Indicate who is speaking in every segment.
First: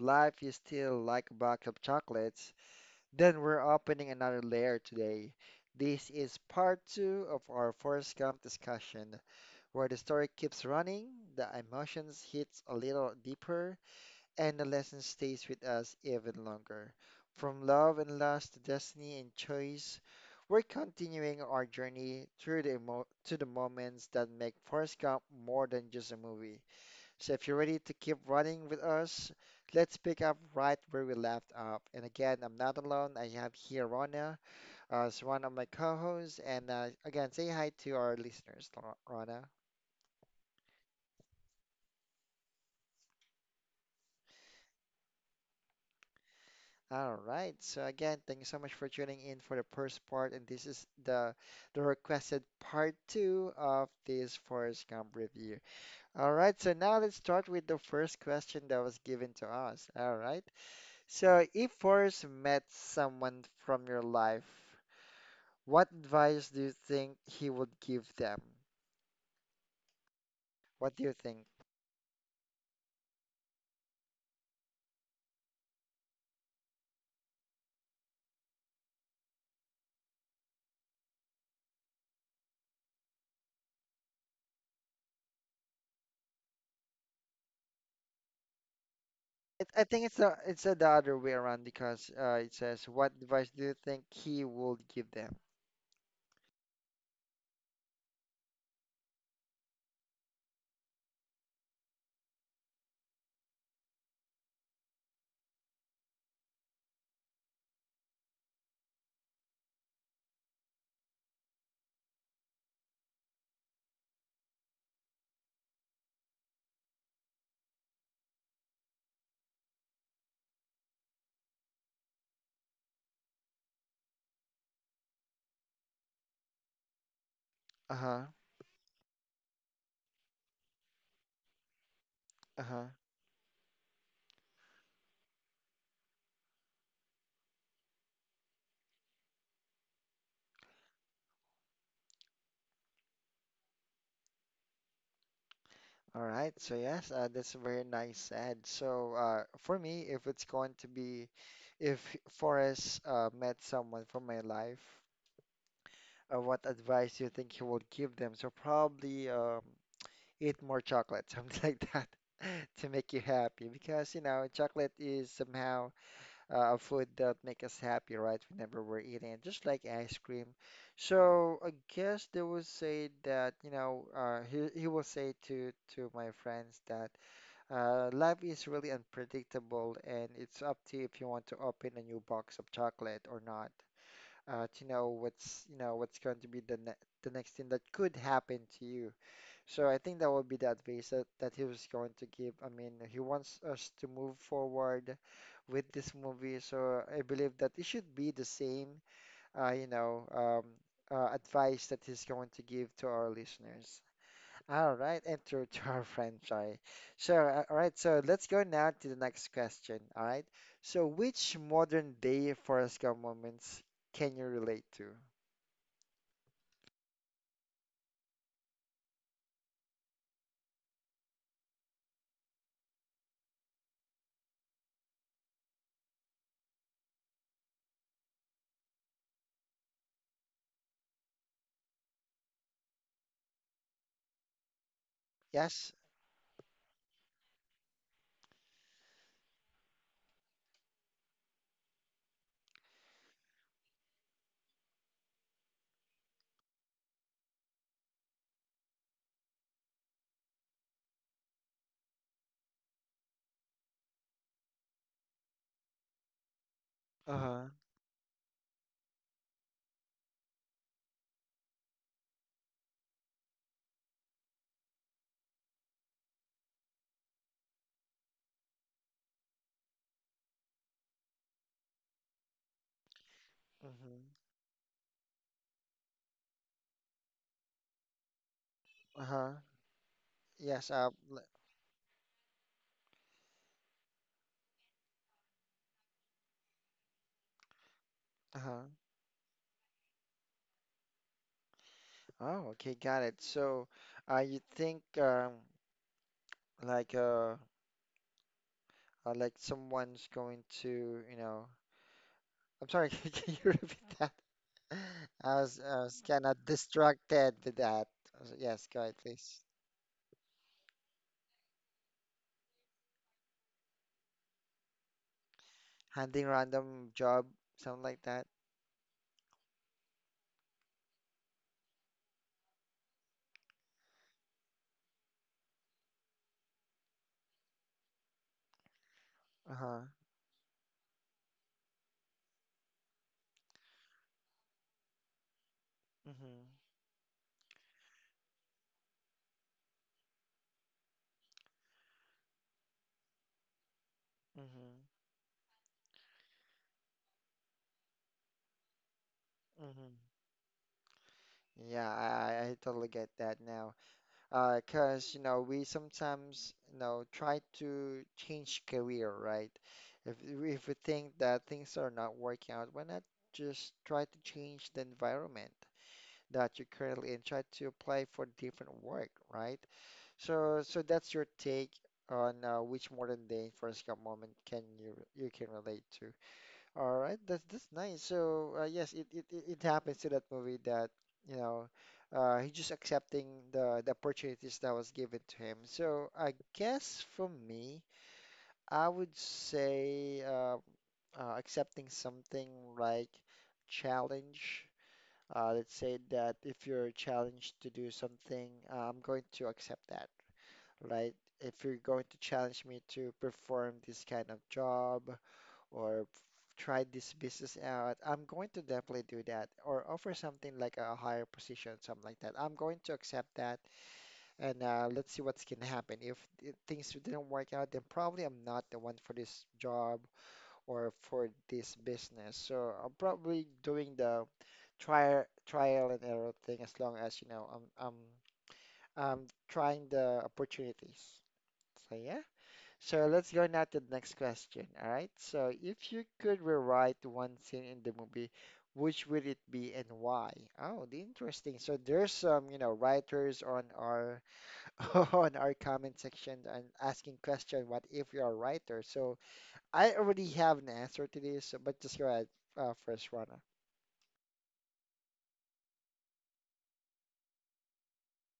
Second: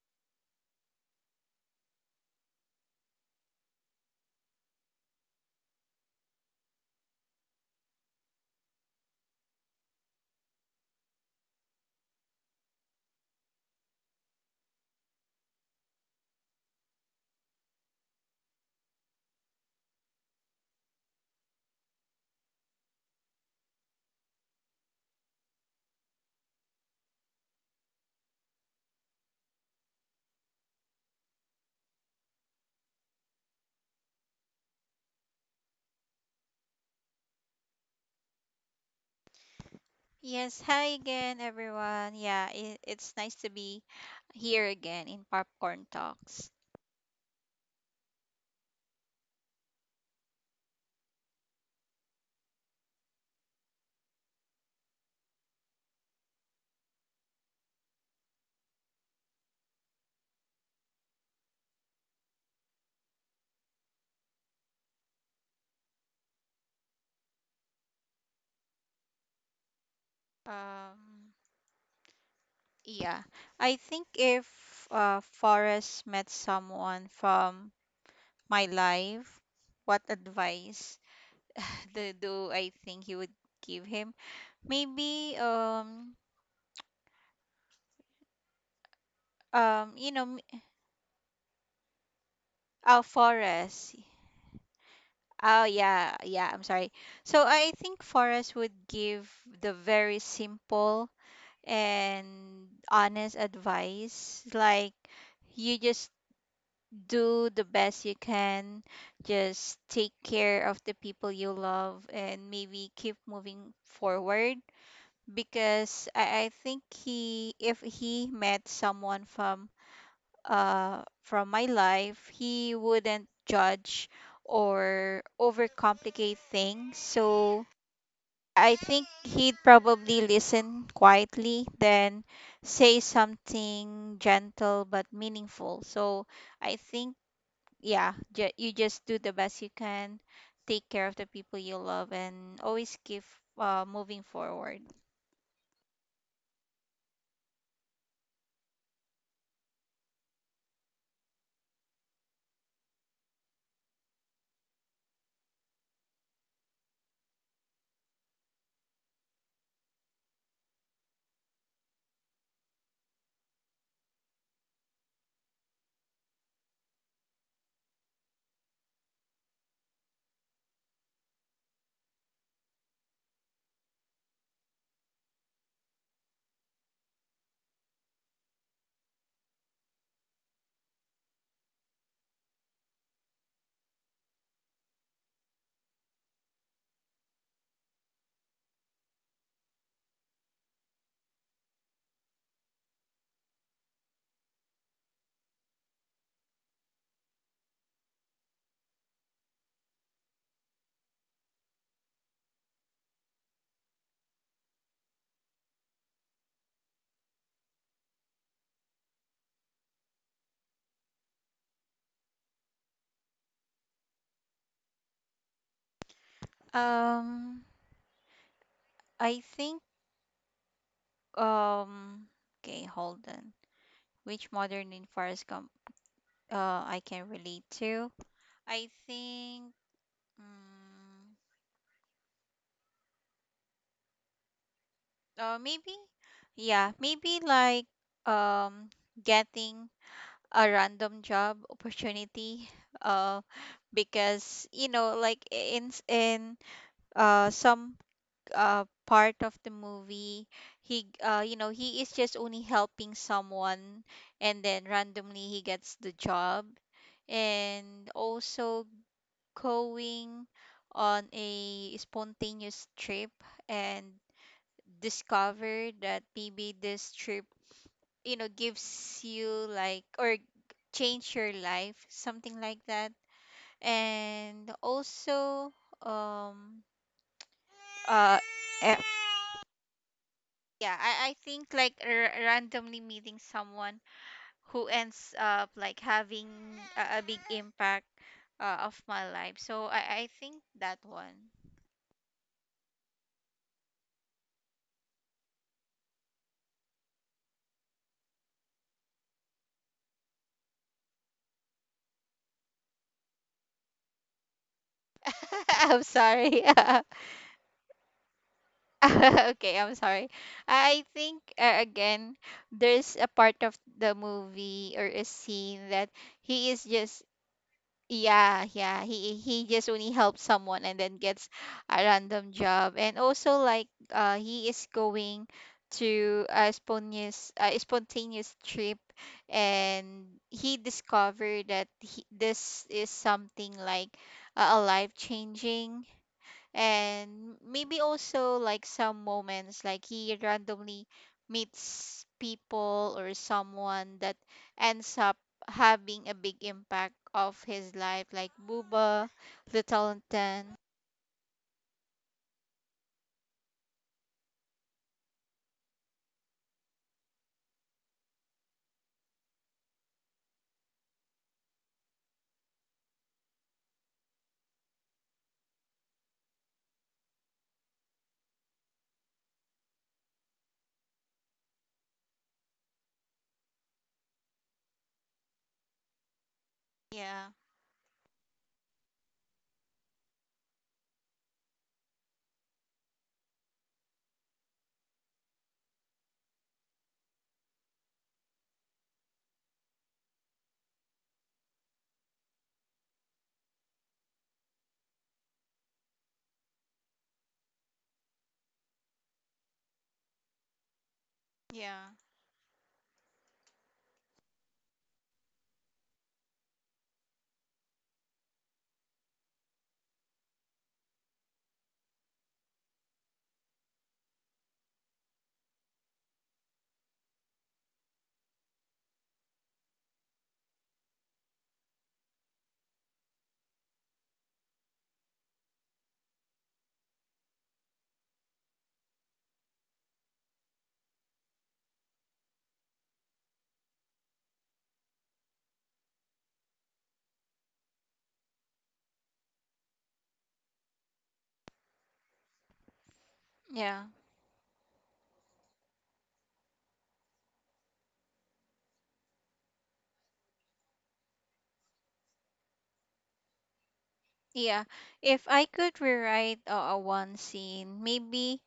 Speaker 1: life is still like a box of chocolates, then we're opening another layer today. This is part two of our Forrest Gump discussion, where the story keeps running, the emotions hits a little deeper, and the lesson stays with us even longer. From love and loss to destiny and choice, we're continuing our journey through the emo to the moments that make Forrest Gump more than just a movie. So if you're ready to keep running with us, let's pick up right where we left off. And again, I'm not alone. I have here Rona as one of my co-hosts. And again, say hi to our listeners, Rona.
Speaker 2: Yes, hi again, everyone. Yeah, it's nice to be here again in Popcorn Talks.
Speaker 1: All right. So again, thank you so much for tuning in for the first part, and this is the requested part two of this Forrest Gump review. All right. So now let's start with the first question that was given to us. All right. So if Forrest met someone from your life, what advice do you think he would give them? What do you
Speaker 2: Um,
Speaker 1: think?
Speaker 2: yeah, I think if Forrest met someone from my life, what advice do I think he would give him? Maybe,
Speaker 1: It, I think
Speaker 2: you know, m-
Speaker 1: it's the other way around because it says, "What advice do you
Speaker 2: Forrest.
Speaker 1: think he would give them?"
Speaker 2: Oh, yeah, yeah, I'm sorry. So I think Forrest would give the very simple and honest advice. Like, you just do the best you can, just take care of the people you love, and maybe keep moving forward. Because I think he, if he met someone from my life, he wouldn't judge or overcomplicate things. So
Speaker 1: Uh-huh.
Speaker 2: I think he'd probably listen quietly, then
Speaker 1: Uh-huh.
Speaker 2: say something gentle but meaningful. So I think, yeah, you just do the best you can, take care of the people you love, and always keep moving forward.
Speaker 1: All right. So yes, that's very nice said. So for me, if it's going to be, if Forrest met someone from my life, what advice do you think he would give them? So probably eat more chocolate, something like that, to make you happy because you know chocolate is somehow food that make us happy, right? Whenever we're eating it, just like ice cream. So I guess they will say that, you know, he will say to my friends that life is really unpredictable, and it's up to you if you want to open a new box of chocolate or not. To know what's you know what's going to be the ne the next thing that could happen to you. So I think that would be the advice that he was going to give. I mean, he wants us to move forward with this movie. So I believe that it should be the same, uh, you know, um, advice that he's going to give to our listeners. All right, enter to our franchise. So, all right, so let's go now to the next question. All right, so which modern day Forrest Gump moments can you relate to?
Speaker 2: Um, I think, um, okay, hold on. Which modern in Forrest Gump uh, I can relate to? I think. mm Uh, maybe,
Speaker 1: Yes.
Speaker 2: yeah, maybe like um getting a random job opportunity. Uh, because you know, like in some part of the movie, he you know he is just only helping someone, and then randomly he gets the job,
Speaker 1: Uh-huh.
Speaker 2: and also going on a spontaneous trip and discover that maybe this trip, you know, gives you like or change your life, something like that.
Speaker 1: Mm-hmm.
Speaker 2: And also, um, uh, eh,
Speaker 1: Uh-huh.
Speaker 2: yeah,
Speaker 1: Yes.
Speaker 2: I think like randomly meeting someone who ends up like having a big impact
Speaker 1: Uh-huh.
Speaker 2: of my life. So I think that one.
Speaker 1: Oh, okay, got it. So, you think like uh, like someone's going to, you know, I'm sorry, can you repeat that?
Speaker 2: I'm
Speaker 1: I was kind
Speaker 2: sorry.
Speaker 1: of distracted with that. So, yes, go ahead, please.
Speaker 2: Okay, I'm sorry. I think again, there's a part of the movie or a scene that
Speaker 1: Handing
Speaker 2: he is
Speaker 1: random
Speaker 2: just
Speaker 1: job, something like that.
Speaker 2: yeah, he just only helps someone and then gets a random job. And also like he is going to a spontaneous spontaneous trip
Speaker 1: Uh-huh.
Speaker 2: and he discovered that he, this is something like a life changing
Speaker 1: Mm-hmm.
Speaker 2: and maybe also like some moments like he randomly meets people or someone that
Speaker 1: Mm-hmm.
Speaker 2: ends up having a big impact of his life like Booba, Little
Speaker 1: Mm-hmm.
Speaker 2: Ten.
Speaker 1: Yeah, I totally get that now. 'Cause, you know, we sometimes, you know, try to change career, right? If we think that things are not working out, why not just try to change the environment that you're currently in, try to apply for different work, right? So that's your take on which modern day Forrest Gump moment can you you can relate to. All
Speaker 2: Yeah,
Speaker 1: right, that's nice. So, yes, it, it happens to that movie that you know he's just accepting the opportunities that was given to him. So, I guess for me, I would say accepting something like challenge, let's say that if you're challenged to do something, I'm going to accept that, right? If you're
Speaker 2: yeah.
Speaker 1: going to challenge me to perform this kind of job or try this business out, I'm going to definitely do that, or offer something like a higher position, something like that. I'm going to accept that, and let's see what's going to happen. If things didn't work out, then probably I'm not the one for this job or for this business. So I'm probably doing the trial and error thing, as long as you know I'm I'm trying the opportunities. So yeah. So let's go now to the next question. All right. So if you could rewrite one scene in the movie, which would it be and why? Oh, the interesting. So there's some, you know, writers on
Speaker 2: Yeah.
Speaker 1: our on our comment section and asking question, what if you are a writer? So I already have an answer to this, but just go ahead, first runner.
Speaker 2: Yeah. If I could rewrite one scene, maybe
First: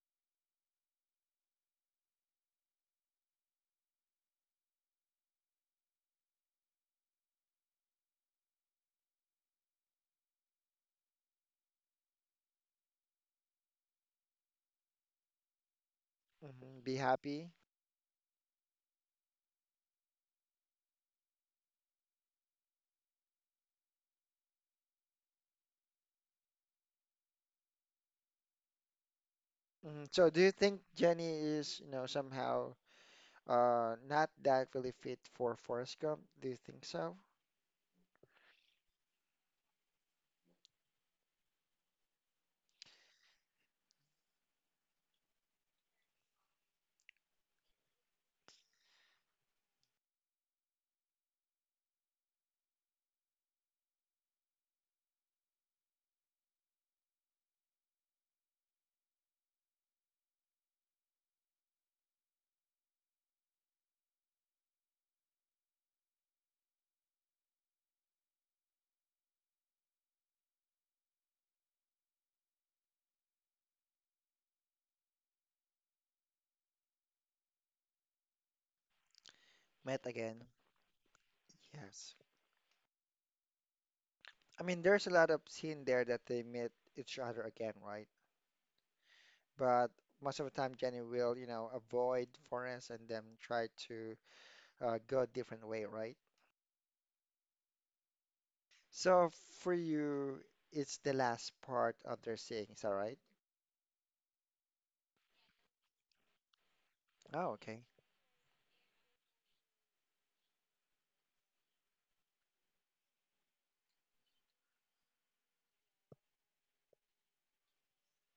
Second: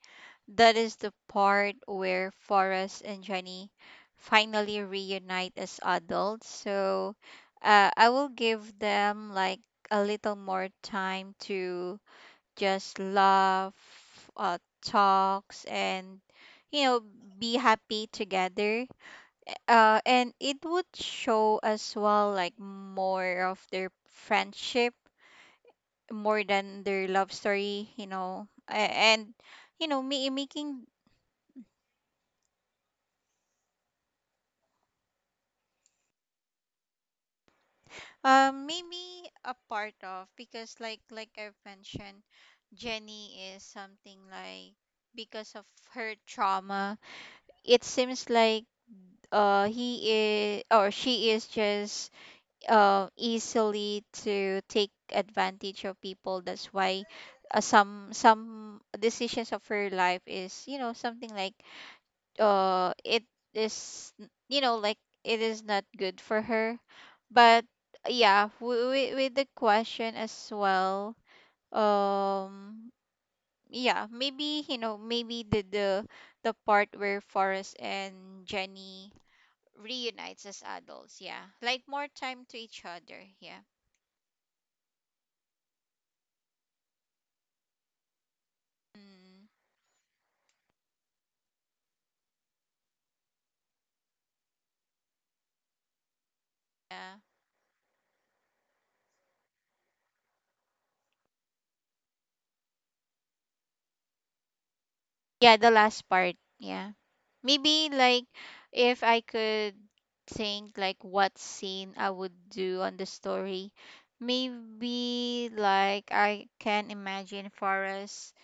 Speaker 2: that is the part where Forrest and Jenny finally reunite as adults. So I will give them like a little more time to just laugh, talks, and
Speaker 1: Hmm.
Speaker 2: you
Speaker 1: Be
Speaker 2: know,
Speaker 1: happy.
Speaker 2: be happy together. And it would show as well like more of their friendship more than their love story, you know, and you know,
Speaker 1: Hmm. So, do you
Speaker 2: making
Speaker 1: think Jenny is, you know, somehow not that really fit for Forrest Gump? Do you think so?
Speaker 2: Maybe a part of because like I've mentioned, Jenny is something like because of her trauma, it seems like he is or she is just easily to take advantage of people. That's why some decisions of her life is you know something like it is you know like it is not good for her but yeah with the question as well um yeah maybe you know maybe the part where Forrest and Jenny
Speaker 1: Met
Speaker 2: reunites
Speaker 1: again.
Speaker 2: as adults yeah like more
Speaker 1: Yes.
Speaker 2: time to each other yeah
Speaker 1: I mean, there's a lot of scene there that they meet each other again, right?
Speaker 2: mm,
Speaker 1: But most of the time, Jenny will, you know, avoid Forrest and then try to go a different way, right?
Speaker 2: yeah
Speaker 1: So for you, it's the last part of their saying, is that right?
Speaker 2: yeah the last part yeah.
Speaker 1: Oh, okay.
Speaker 2: Maybe like if I could think like what scene I would do on the story, maybe like I can imagine Forrest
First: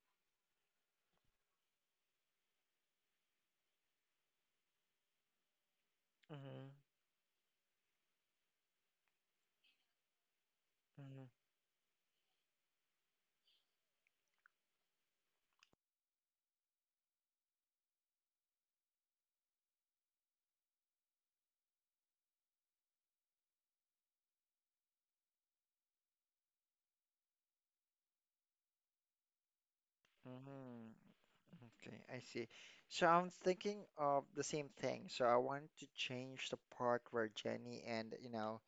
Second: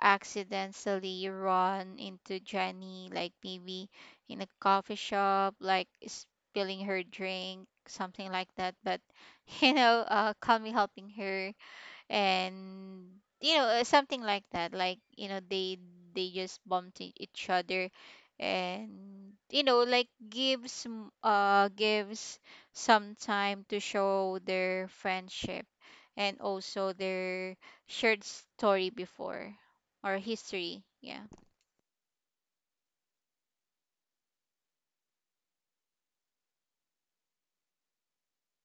Speaker 2: accidentally run into Jenny, like maybe in a coffee shop, like
Speaker 1: Mhm,
Speaker 2: spilling her drink, something like that. But you know, Kami helping
Speaker 1: mhm,
Speaker 2: her and you know something like that like you know they just bumped each other and you know like gives some time to show their friendship and also their shared story before or history
Speaker 1: mhm.
Speaker 2: yeah
Speaker 1: Okay, I see. So I'm thinking of the same thing. So I want to change the part where Jenny and you know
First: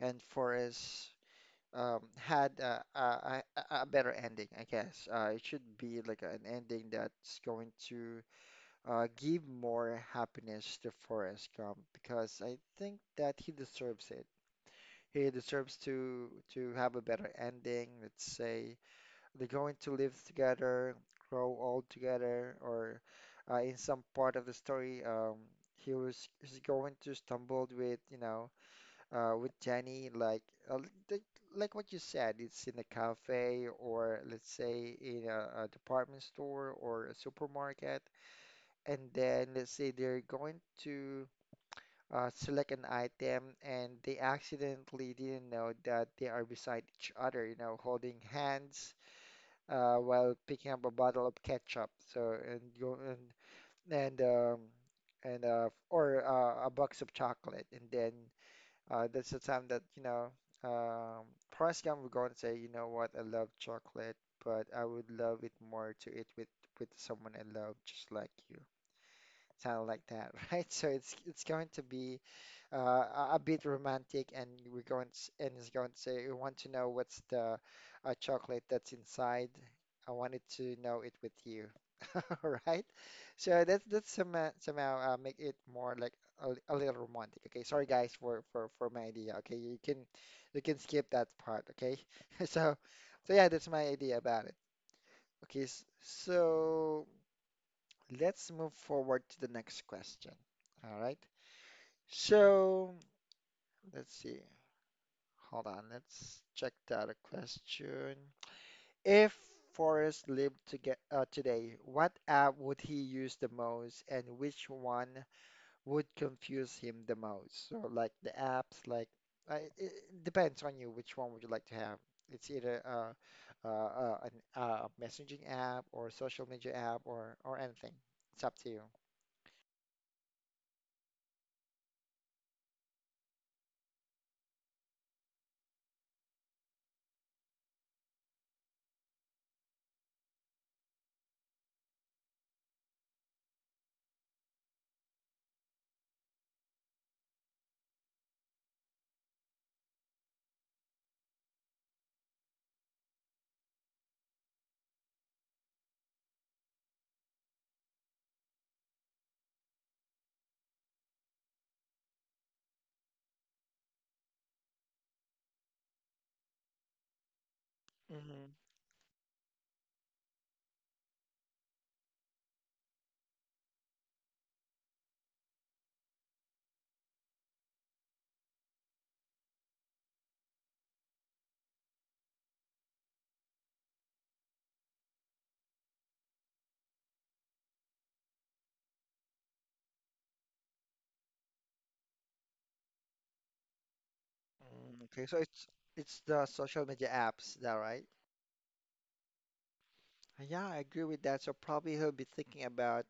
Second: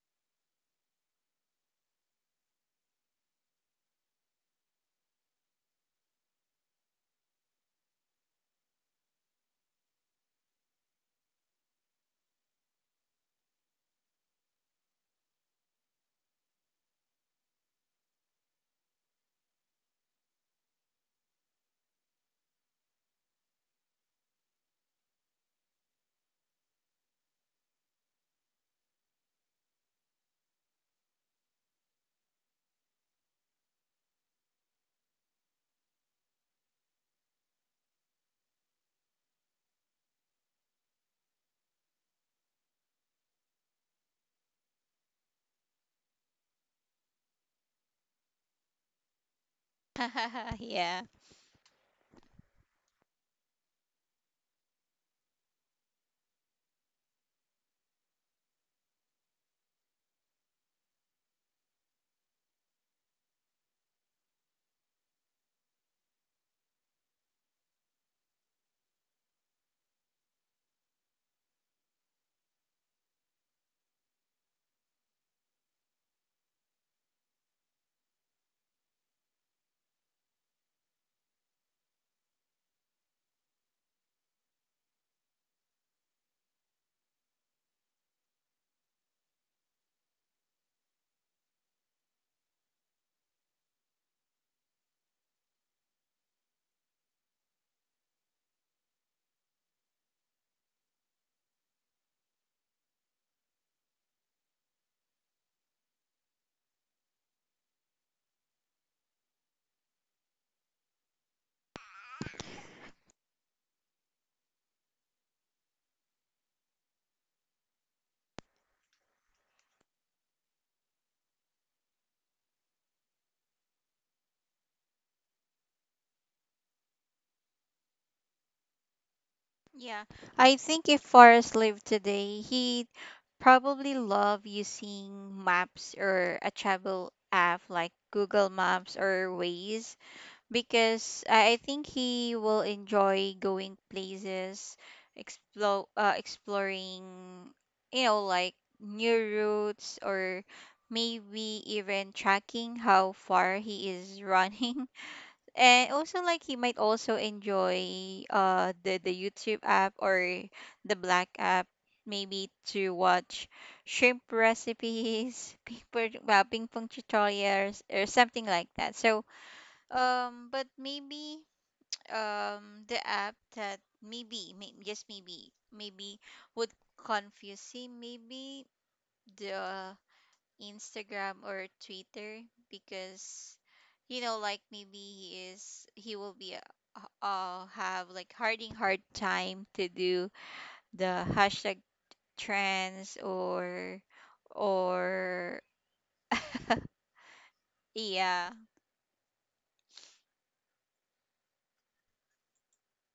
Speaker 1: and Forrest had a better ending, I guess. It should be like an ending that's going to give more happiness to Forrest Gump because I think that he deserves it. He deserves to have a better ending, let's say. They're going to live together, grow old together, or in some part of the story, he was he's going to stumble with you know with Jenny uh, like like what you said, it's in a cafe, or let's say in a department store or a supermarket, and then let's say they're going to select an item and they accidentally didn't know that they are beside each other, you know, holding hands while picking up a
Speaker 2: yeah.
Speaker 1: bottle of ketchup. So and you and and um, and or a box of chocolate, and then that's the time that you know um, Forrest Gump would go and say, you know what, I love chocolate, but I would love it more to eat with someone I love, just like you. Sound like that, right? So it's going to be a bit romantic, and we're going to, s and he's going to say, "We want to know what's the chocolate that's inside. I wanted to know it with you." All right, so that's somehow make it more like a, a little romantic. Okay, sorry guys for, for my idea. Okay, you can skip that part. Okay, so so yeah, that's my idea about it. Okay, so let's move forward to the next question. All right, so let's see. Hold on, let's check the other question. If Forrest lived to get, today, what app would he use the most and which one would confuse him the most? So, like the apps, like it, it depends on you which one would you like to have. It's either an a messaging app or social media app or anything. It's up to you.
Speaker 2: Yeah, I think if Forrest lived today, he'd probably love using maps or a travel app like Google Maps or Waze because I think he will enjoy going places, exploring, you know, like new routes or maybe even tracking how far he is running. And also like he might also enjoy the YouTube app or the Black app maybe to watch shrimp recipes, paper well, ping pong tutorials or something
Speaker 1: Mm-hmm.
Speaker 2: like that. So but maybe the app that maybe would confuse him maybe the Instagram or Twitter because you know like maybe he is he will be uh, have like hard time to do the hashtag trends
Speaker 1: Mm, okay, so
Speaker 2: or
Speaker 1: it's the social media apps, is that right?
Speaker 2: yeah
Speaker 1: Yeah, I agree with that. So probably he'll be thinking about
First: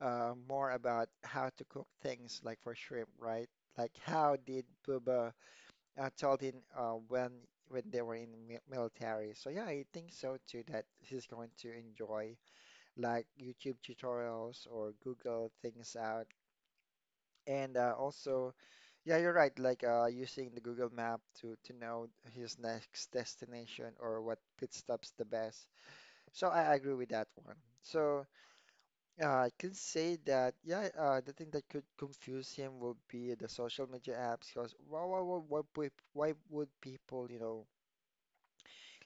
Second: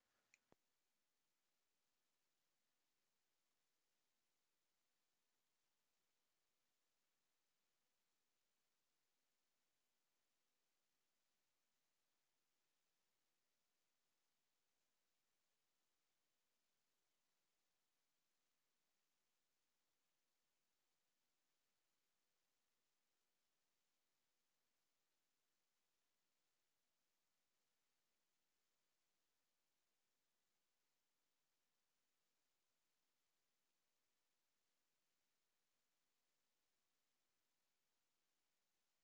Speaker 1: more about how to cook things like for shrimp, right? Like how did Bubba told him when they were in military. So yeah, I think so too that he's going to enjoy like YouTube tutorials or Google things out. And also, yeah, you're right. Like using the Google map to know his next destination or what pit stops the best. So I agree with that one. So. I can say that, yeah, the thing that could confuse him would be the social media apps because why would people, you know,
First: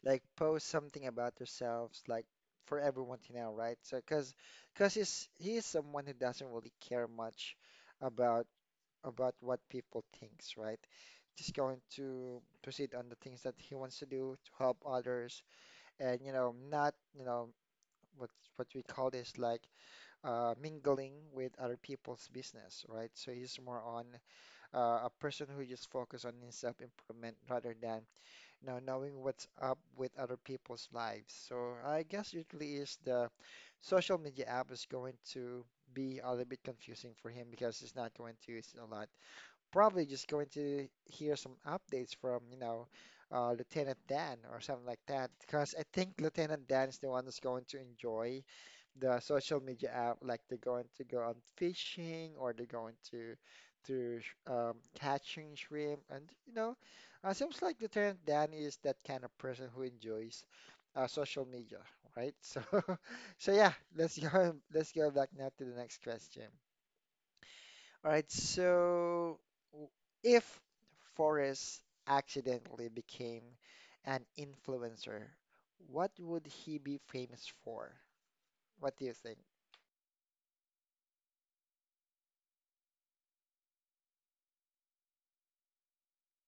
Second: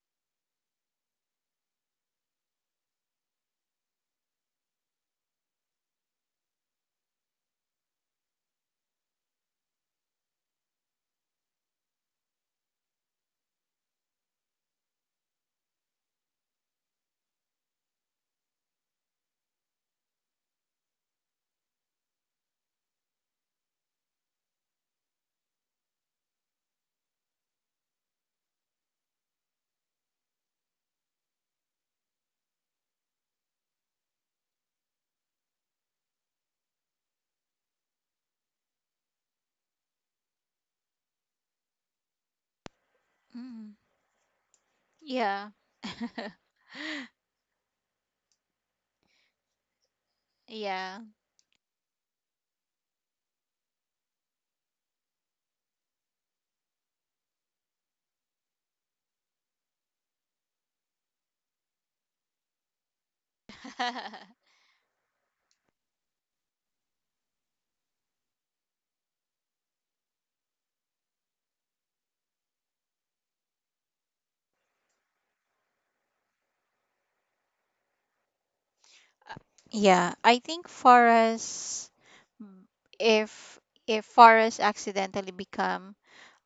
Speaker 1: like post something about themselves like for everyone to know, right? So, because he's he is someone who doesn't really care much about about what people thinks, right? Just going to proceed on the things that he wants to do to help others and, you know, not, you know, what what we call this like mingling with other people's business, right? So he's more on a person who just focus on his self-improvement rather than, you know, knowing what's up with other people's lives. So I guess usually is the social media app is going to be a little bit confusing for him because he's not going to use it a lot. Probably just going to hear some updates from, you know,
Speaker 2: mm,
Speaker 1: Lieutenant Dan or something like that,
Speaker 2: yeah
Speaker 1: because I think Lieutenant Dan is the one that's going to enjoy the social media app, like they're going
Speaker 2: yeah
Speaker 1: to go on fishing or they're going to catching shrimp, and you know, seems like Lieutenant Dan is that kind of person who enjoys social media, right? So, so yeah, let's go let's go back now to the next question. All right, so w- if Forrest accidentally became an influencer, what would he be famous for? What do you think?
Speaker 2: yeah. I think for us if if Forrest accidentally become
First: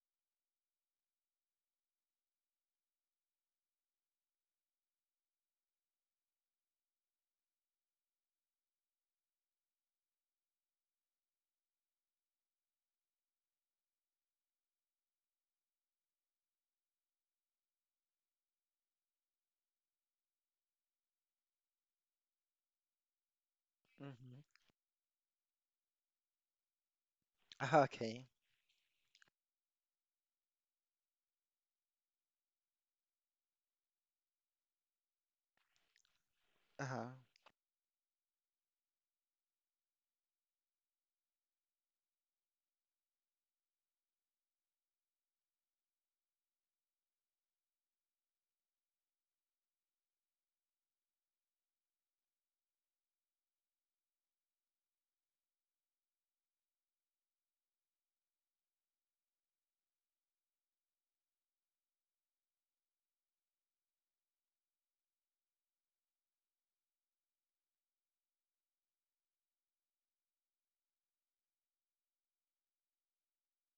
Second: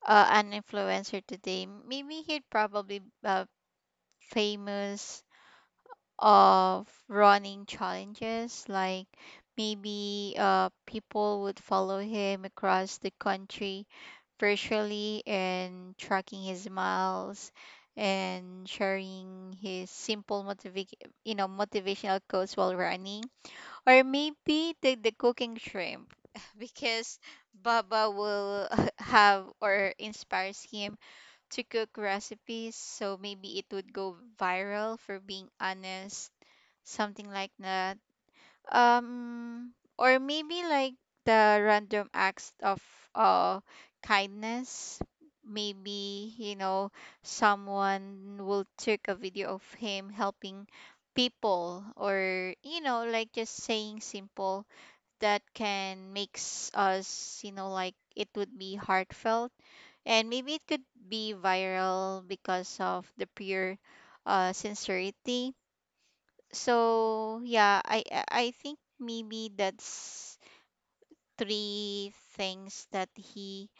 Speaker 2: an influencer today, maybe he'd probably famous of running challenges. Like maybe people would follow him across the country virtually and tracking his miles and sharing his simple you know motivational quotes while running or maybe the cooking shrimp because
Speaker 1: Uh-huh,
Speaker 2: baba
Speaker 1: okay.
Speaker 2: will have or inspires him to cook recipes, so maybe it would go viral for being honest,
Speaker 1: Uh-huh.
Speaker 2: something like that. Um, or maybe like the random acts of uh kindness. Maybe, you know, someone will take a video of him helping people or you know like just saying simple that can makes us you know like it would be heartfelt and maybe it could be viral because of the pure sincerity so yeah I think maybe that's three things that he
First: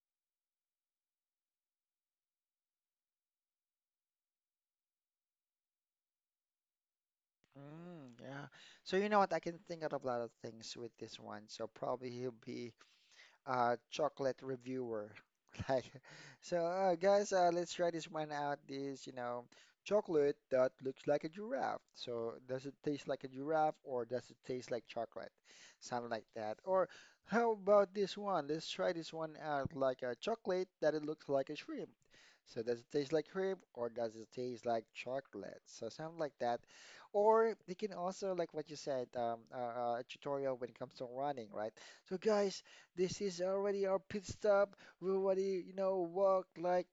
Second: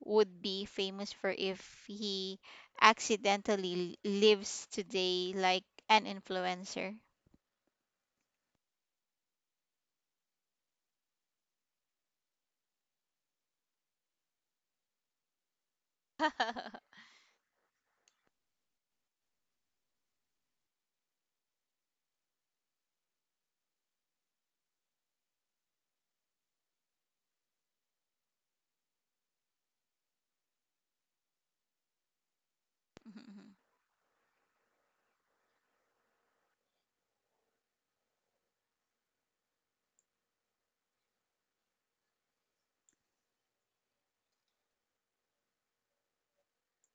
Speaker 2: would be famous for if he accidentally lives today like an influencer
Speaker 1: Mm, yeah. So you know what? I can think out of a lot of things with this one. So probably he'll be chocolate reviewer. Like, so guys, let's try this one out. This, you know, chocolate that looks like a giraffe. So does it taste like a giraffe or does it taste like chocolate? Something like that. Or how about this one? Let's try this one out. Like a chocolate that it looks like a shrimp. So does it taste like shrimp or does it taste like chocolate? So something like that. Or they can also like what you said, a tutorial when it comes to running, right? So guys, this is already our pit stop. We already, you know, walked like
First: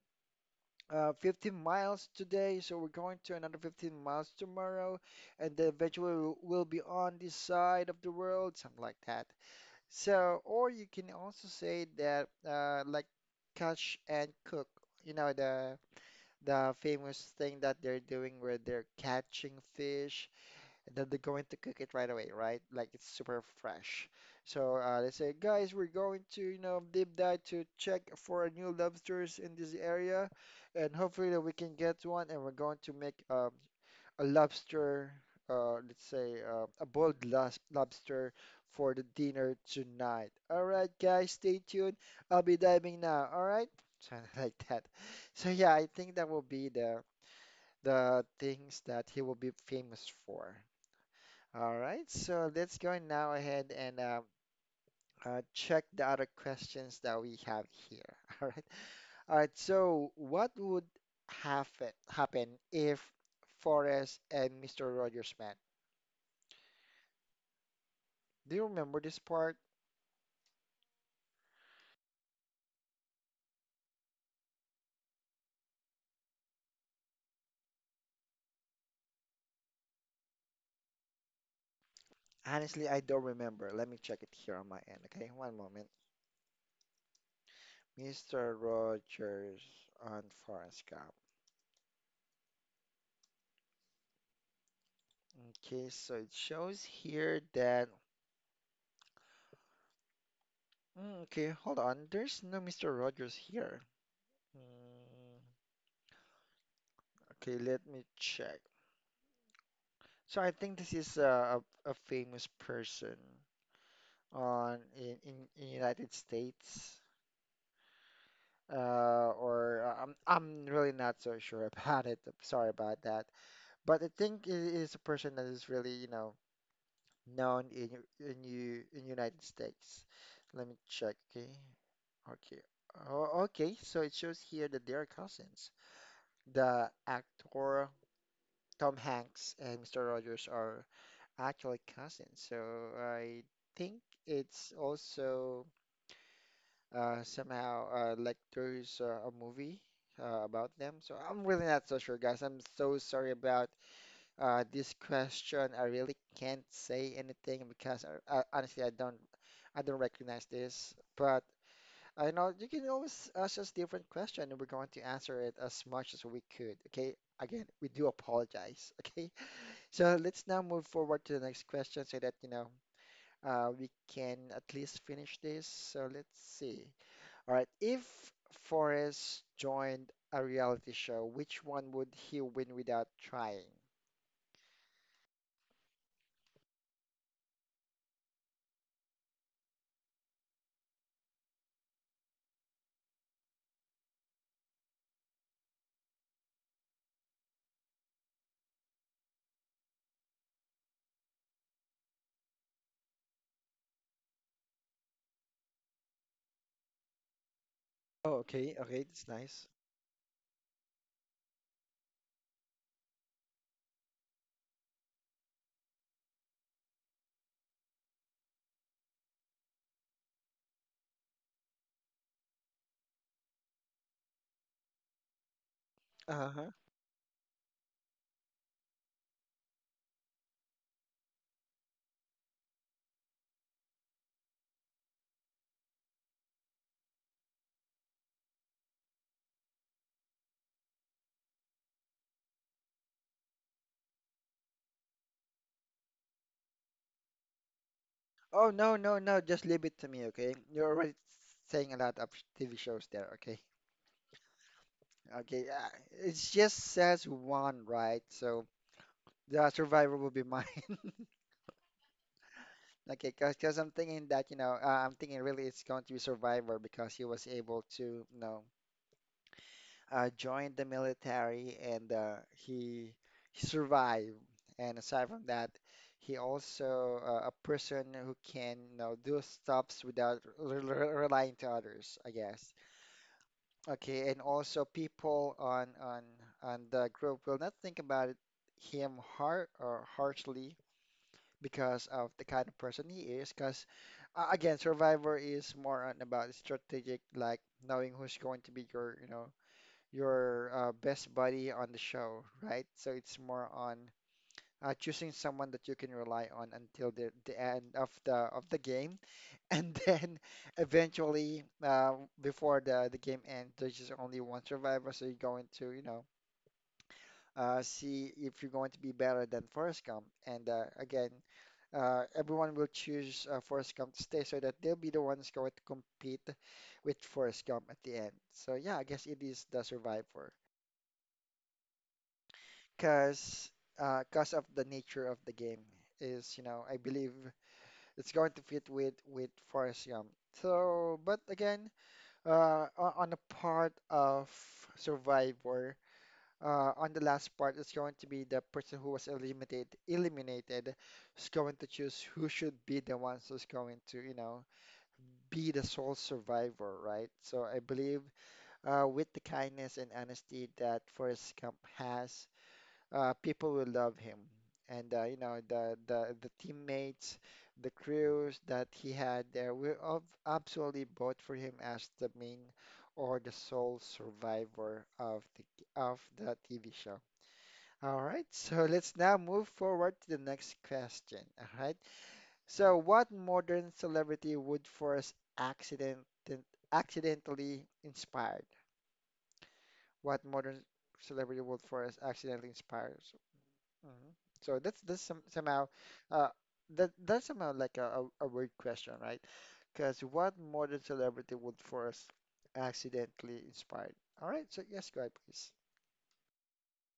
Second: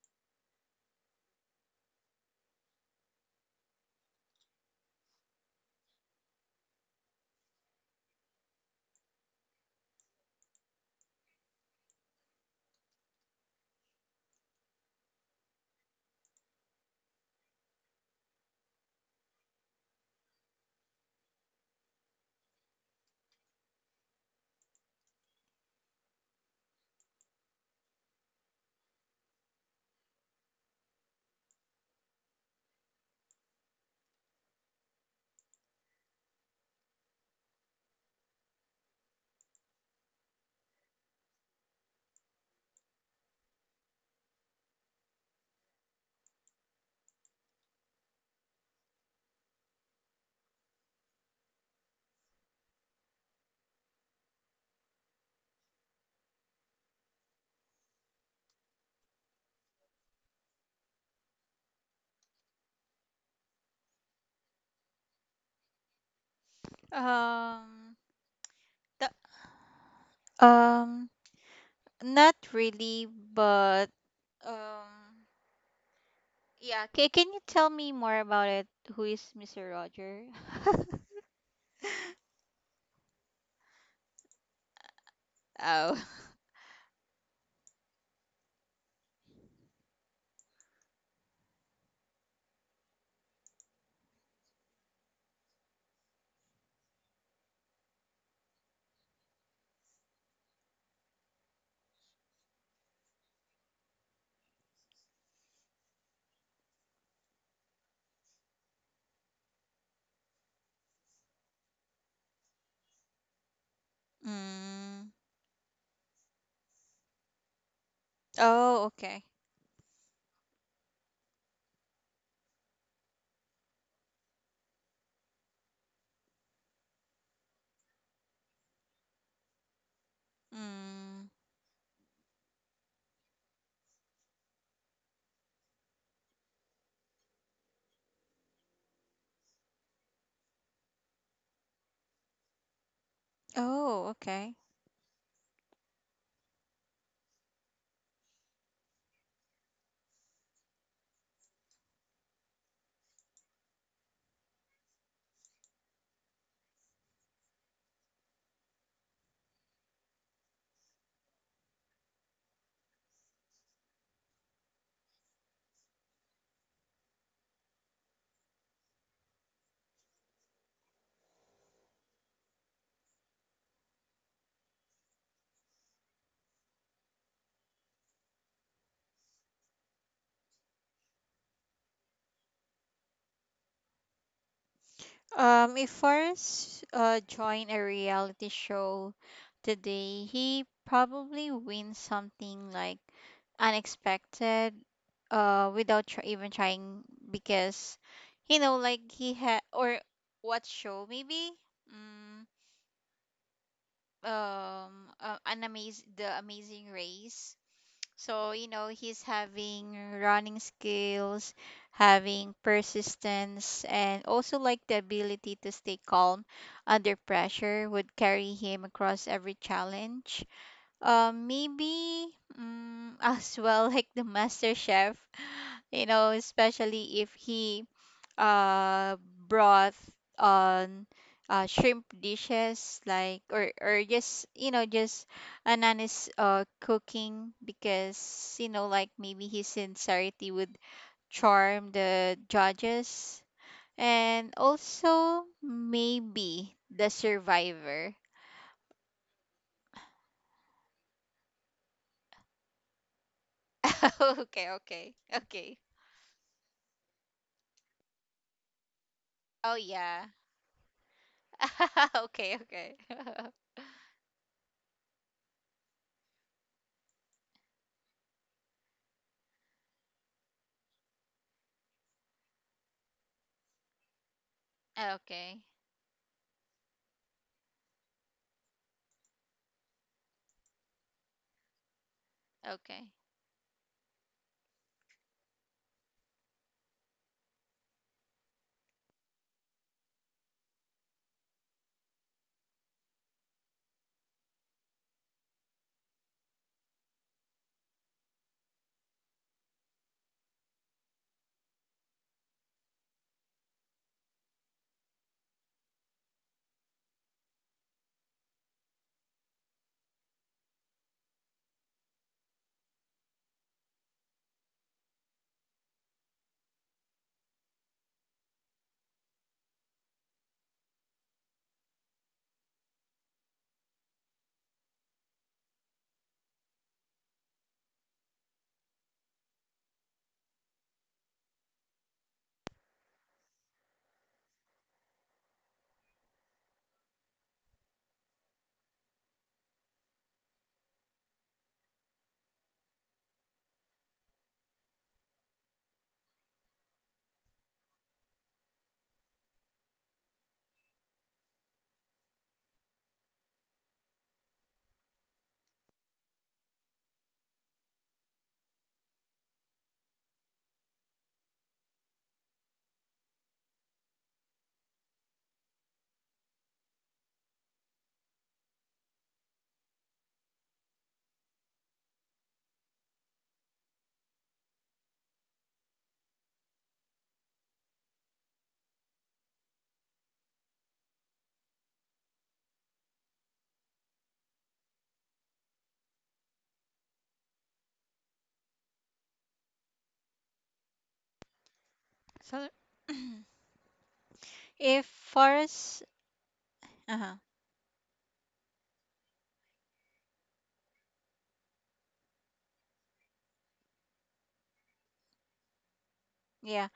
Speaker 1: 15 miles today, so we're going to another 15 miles tomorrow, and then eventually we'll be on this side of the world, something like that. So, or you can also say that like catch and cook, you know, the famous thing that they're doing where they're catching fish and then they're going to cook it right away, right? Like it's super fresh. So they say, guys, we're going to, you know, deep dive to check for new lobsters in this area, and hopefully that we can get one. And we're going to make a lobster, let's say a lobster for the dinner tonight. All right, guys, stay tuned. I'll be diving now. All right, something like that. So yeah, I think that will be the things that he will be famous for. All right, so let's go now ahead and check the other questions that we have here. All right, all right. So, what would happen if Forrest and Mr. Rogers met?
Speaker 2: um
Speaker 1: Do you remember
Speaker 2: the,
Speaker 1: this part?
Speaker 2: um not really but um yeah. Can you tell me more about it? Who is Mr. Roger?
Speaker 1: Honestly, I don't remember. Let me check it here on my end. Okay, one moment.
Speaker 2: oh.
Speaker 1: Mr. Rogers on Forrest Gump. Okay, so it shows here that. Mm, okay, hold on. There's no Mr. Rogers here. Mm, okay, let me check. So I think this is a famous person on
Speaker 2: Mm.
Speaker 1: in, in, in United States.
Speaker 2: Oh, okay.
Speaker 1: Or I'm really not so sure about it. I'm sorry about that. But I think it is a person that is really, you know, known in you in United States. Let me check.
Speaker 2: Mm.
Speaker 1: Okay. Okay. Oh, okay. So it shows here that they are cousins. The actor Tom Hanks and Mr. Rogers are actually cousins. So I think
Speaker 2: Oh, okay.
Speaker 1: it's also somehow like there's a movie about them. So I'm really not so sure, guys. I'm so sorry about this question. I really can't say anything because honestly I don't recognize this. But I know you can always ask us different question and we're going to answer it as much as we could. Okay. Again, we do apologize. Okay. So let's now move forward to the next question so that, you know, we can at least finish this. So let's see. All right. If Forrest joined a reality show, which one would he win without trying?
Speaker 2: If Forrest joined a reality show today, he probably wins something like unexpected, without even trying because, you know, like he had or what show maybe? Mm. An amaz the amazing race
Speaker 1: Oh,
Speaker 2: so you
Speaker 1: okay.
Speaker 2: know
Speaker 1: Okay.
Speaker 2: he's
Speaker 1: That's nice.
Speaker 2: having running skills having persistence and also like the ability to stay calm under pressure would carry him across every challenge maybe as well like the master chef you know
Speaker 1: Uh-huh.
Speaker 2: especially if he uh broth on shrimp dishes like or just you know just Anani's cooking because you know like maybe his sincerity would charm the judges and also maybe the survivor.
Speaker 1: Oh, no, no, no. Just leave it to me, okay? You're already saying a lot of TV shows there, okay?
Speaker 2: okay okay
Speaker 1: Okay.
Speaker 2: okay
Speaker 1: It just says one, right? So the
Speaker 2: oh
Speaker 1: Survivor
Speaker 2: yeah
Speaker 1: will be mine.
Speaker 2: okay okay
Speaker 1: Okay, because I'm thinking that, you know, I'm thinking really it's going to be Survivor because he was able to, you know, joined the military and he survived. And aside from
Speaker 2: okay
Speaker 1: that, he also a person who can you know do stuffs without relying to others, I guess.
Speaker 2: okay
Speaker 1: Okay, and also people on the group will not think about it, him harshly because of the kind of person he is. Because again, Survivor is more on about strategic, like knowing who's going to be your you know your best buddy on the show, right? So it's more on choosing someone that you can rely on until the end of the game, and then eventually, before the game ends, there's just only one survivor, so you're going to, you know, see if you're going to be better than Forrest Gump. And again, everyone will choose Forrest Gump to stay, so that they'll be the ones going to compete with Forrest Gump at the end. So yeah, I guess it is the survivor. Because because of the nature of the game is, you know, I believe it's going to fit with Forest Gump. So, but again, on the part of Survivor, on the last part, it's going to be the person who was eliminated is going to choose who should be the ones who's going to, you know, be the sole survivor, right? So I believe with the kindness and honesty that Forrest Gump has people will love him. And you know the teammates, the crews that he had there were of absolutely bought for him as the main or the sole survivor of the TV show. All right, so let's now move forward to the next question. All right, so what modern celebrity would Forrest accident accidentally inspired? What modern celebrity would Forrest accidentally
Speaker 2: so
Speaker 1: inspire? Mhm. So
Speaker 2: if
Speaker 1: somehow
Speaker 2: Forrest
Speaker 1: uh that's
Speaker 2: uh-huh.
Speaker 1: somehow like a weird question, right? Because what modern celebrity would first accidentally inspired? All right, so yes, go ahead, please.
Speaker 2: Yeah,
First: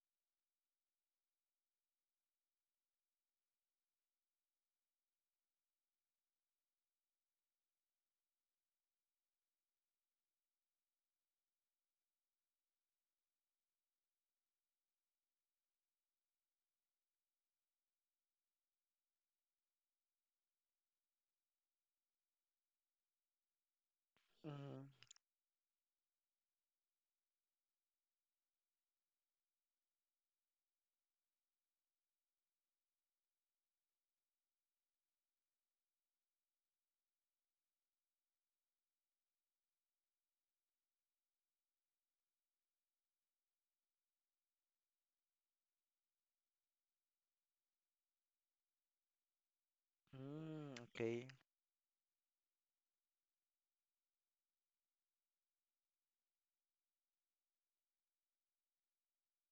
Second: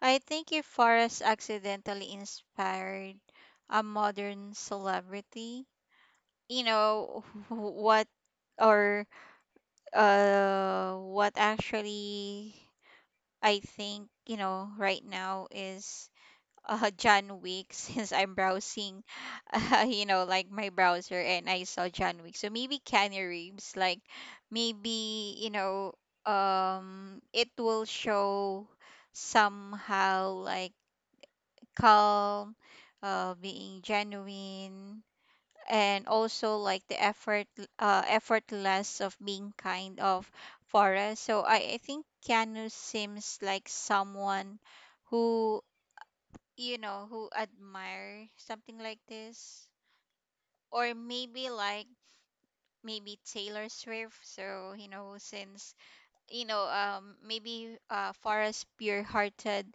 Speaker 2: I think if Forrest accidentally inspired a modern celebrity, you know, what or what actually I think, you know, right now is John Wick since I'm browsing you know, like my browser and I saw John Wick. So maybe Keanu Reeves, like
Speaker 1: Hmm.
Speaker 2: maybe, you know, it will show somehow like calm, being genuine, and also like effortless of being kind of Forrest. So I think Keanu seems like someone who you know who admire something like this, or
Speaker 1: Mm,
Speaker 2: maybe
Speaker 1: okay.
Speaker 2: like maybe Taylor Swift. So you know since you know maybe Forrest pure-hearted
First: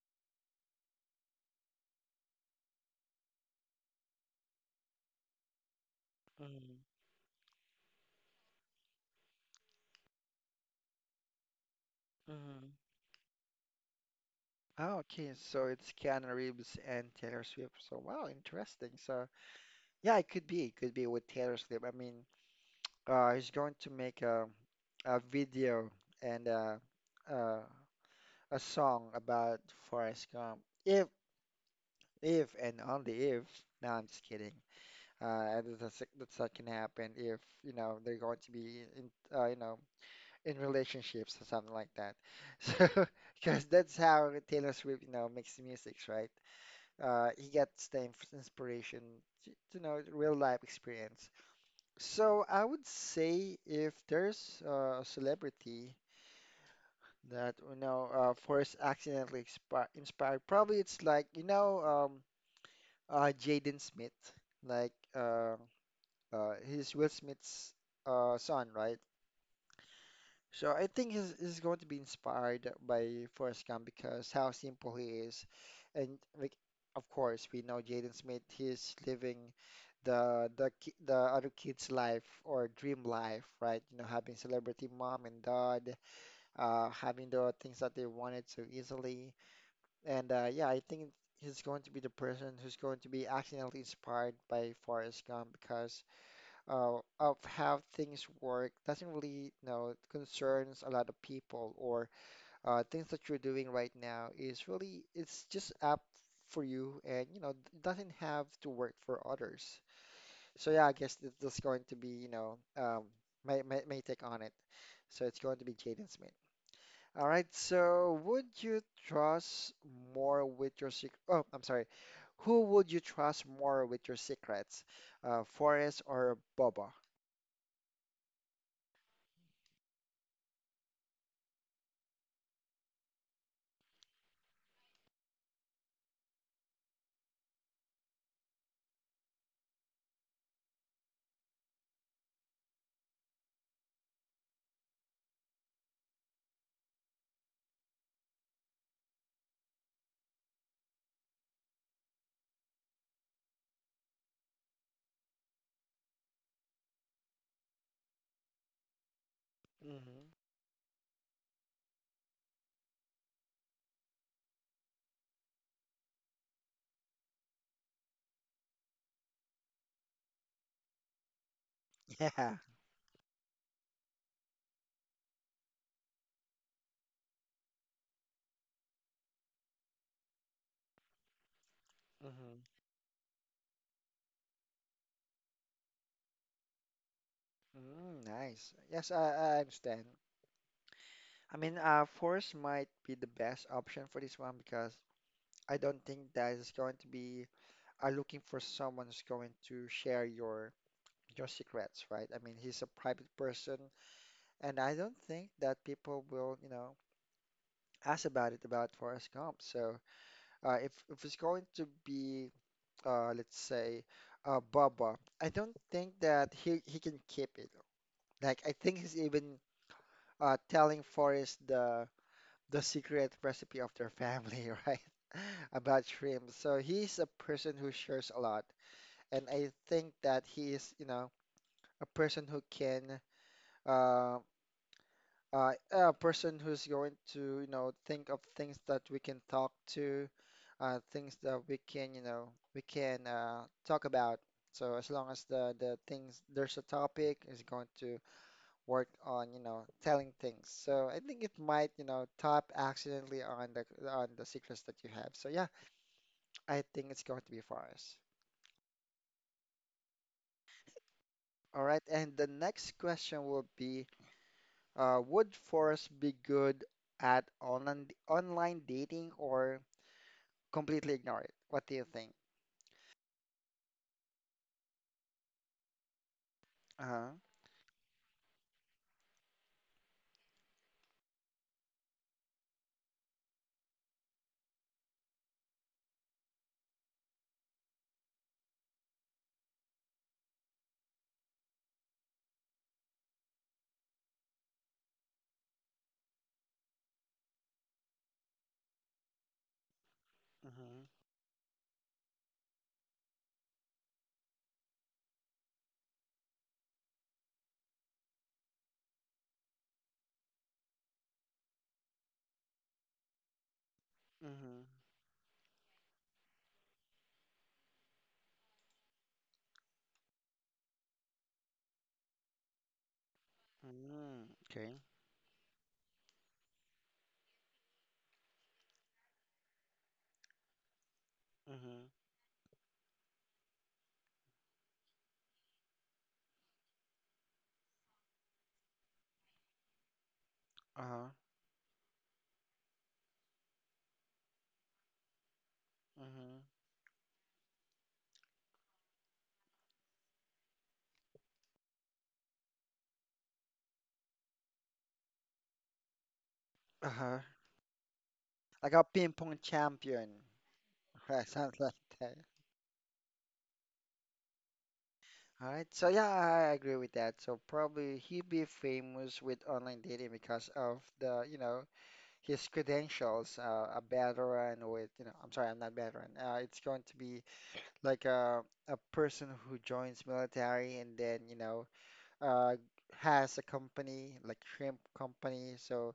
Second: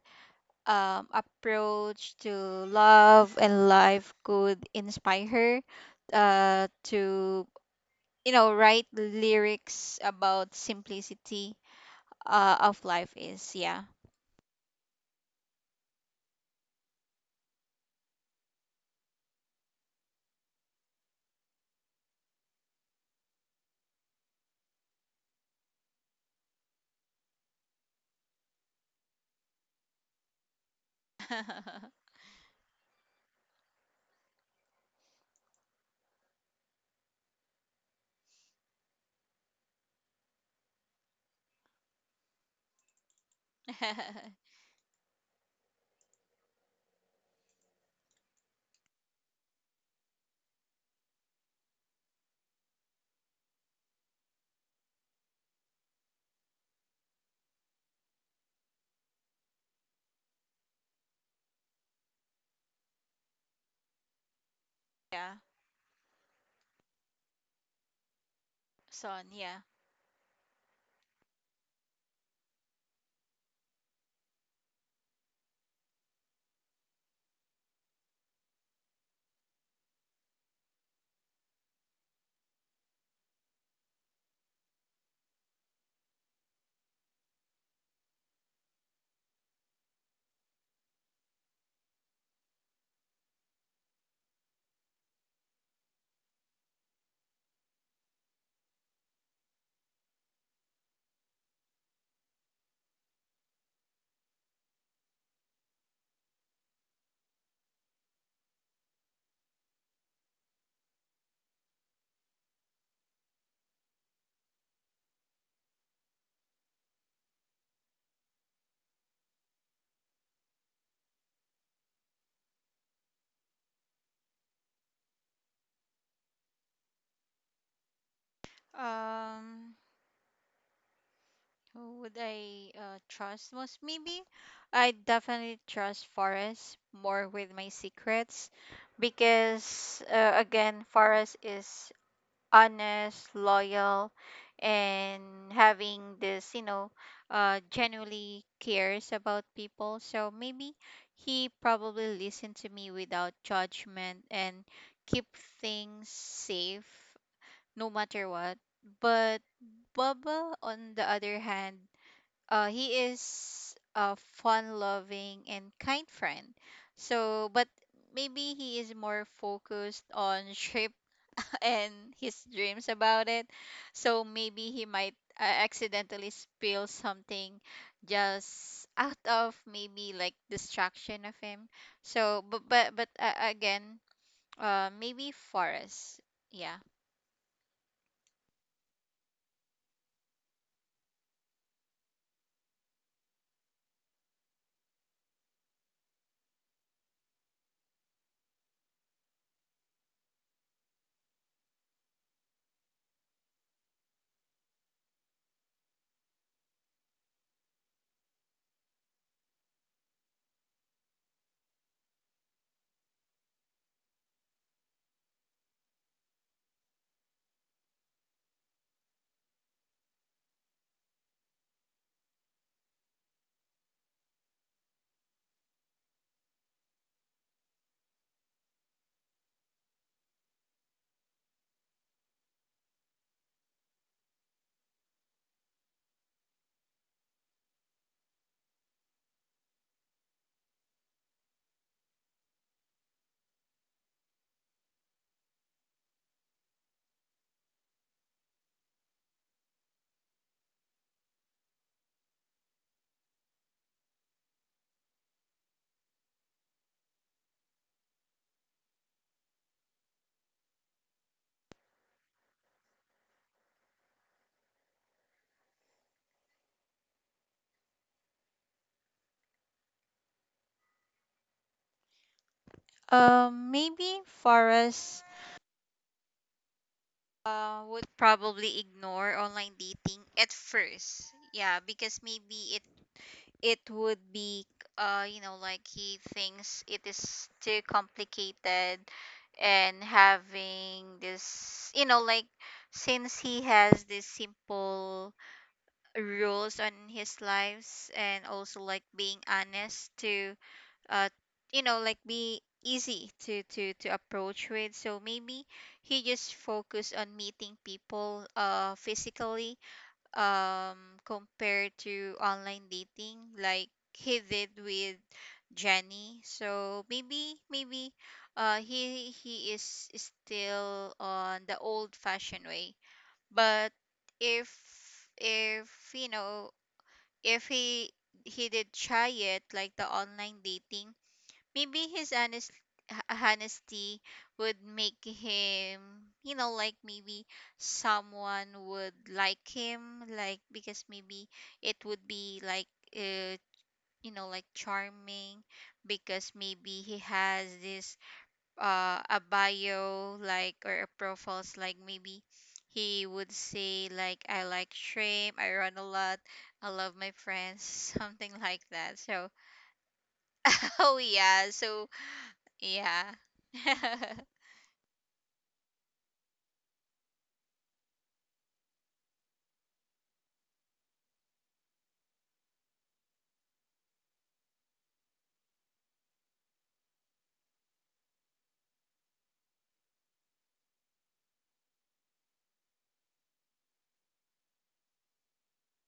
Speaker 2: approach to love and life could inspire her
Speaker 1: Hmm.
Speaker 2: to you know write lyrics about simplicity
Speaker 1: Hmm.
Speaker 2: of life is yeah
Speaker 1: Oh, okay. So it's Keanu Reeves and Taylor Swift. So wow, interesting. So yeah, it could be with Taylor Swift. I mean, he's going to make a video and uh, a song about Forrest Gump. If, if, and only if. No, I'm just kidding. And that's that can happen if you know they're going to be in, you know, in relationships or something like that. So, because that's how Taylor Swift, you know, makes the music, right? He gets the inspiration, to, you know, real life experience. So I would say if there's a celebrity that you know Forrest accidentally expi inspired. Probably it's like you know Jaden Smith, like
Speaker 2: yeah
Speaker 1: uh, he's Will Smith's son, right?
Speaker 2: son yeah.
Speaker 1: So I think he's going to be inspired by Forrest Gump because how simple he is, and like of course we know Jaden Smith, he's living the other kid's life or dream life, right? You know, having celebrity mom and dad, having the things that they wanted so easily. And yeah, I think he's going to be the person who's going to be accidentally inspired by Forrest Gump because of how things work doesn't really, you know, concerns a lot of people or things that you're doing right now is really, it's just up for you and, you know, it doesn't have to work for others. So yeah, I guess that's going to be, you know, my, my take on it. So it's going to be Jaden Smith. All right, so would you trust more with your secret? Oh, I'm sorry. Who would you trust more with your secrets? Forrest or Boba?
Speaker 2: um who would I trust most maybe I definitely trust forrest more with my secrets because again forrest is honest, loyal, and having this, you know, genuinely cares about people. So maybe he probably listened to me without judgment and keep things safe no matter what. But
Speaker 1: Mm-hmm.
Speaker 2: Baba, on the other hand, he is a fun-loving and kind friend. So, but maybe he is more focused on shaping and his
Speaker 1: Yeah.
Speaker 2: dreams about it. So maybe he might accidentally spill something just out of maybe like distraction of him. So
Speaker 1: Mm-hmm.
Speaker 2: but again, maybe Forrest. Yeah.
Speaker 1: Mm, nice. Yes, I understand. I mean, Forrest might be the best option for this one because I don't think that is going to be looking for someone who's going to share your secrets, right? I mean, he's a private person, and I don't think that people will, you know, asked about it about Forrest Gump. So if it's going to be let's say Bubba, I don't think that he can keep it. Like I think he's even telling Forrest the secret recipe of their family, right? About shrimp. So he's a person who shares a lot, and I think that he is, you know, a person who can um a person who's going to, you know, think of things that we can talk to, things that we can, you know, we can talk about. So as long as the things there's a topic is going to work on, telling things. So I think it might, tap accidentally on the secrets that you have. So yeah, I think it's going to be forest. All right, and the next question will be, would forest be good at online dating or completely ignore it. What do you think?
Speaker 2: Maybe Forrest
Speaker 1: Uh-huh.
Speaker 2: would probably ignore online dating at first. Yeah, because maybe it would be you know like he thinks it is too complicated and having this you know like since he has these simple rules on his lives and also like being honest to
Speaker 1: Mm-hmm.
Speaker 2: uh you know like be easy to approach with so maybe he just focus on meeting people physically um compared to online dating like he did
Speaker 1: Mm-hmm.
Speaker 2: with Jenny. So maybe maybe he is still on the old fashioned way. But
Speaker 1: Mm-hmm.
Speaker 2: if
Speaker 1: Okay.
Speaker 2: if you know if he did try it like the online dating
Speaker 1: Mm-hmm.
Speaker 2: maybe his honesty would make him you know like maybe someone would like him like because
Speaker 1: Uh-huh.
Speaker 2: maybe it would be like uh, you know like charming because
Speaker 1: Mm-hmm.
Speaker 2: maybe he has this a bio like or a profiles like maybe he would say like I like shrimp I run a lot I love my
Speaker 1: Uh-huh.
Speaker 2: friends something like
Speaker 1: Like a
Speaker 2: that
Speaker 1: ping
Speaker 2: so
Speaker 1: pong champion.
Speaker 2: oh yeah
Speaker 1: Sounds like
Speaker 2: so
Speaker 1: that.
Speaker 2: yeah.
Speaker 1: All right. So yeah, I agree with that. So probably he be famous with online dating because of the, his credentials. A veteran with, you know, I'm sorry, I'm not veteran. It's going to be like a person who joins military and then, uh, has a company like shrimp company. So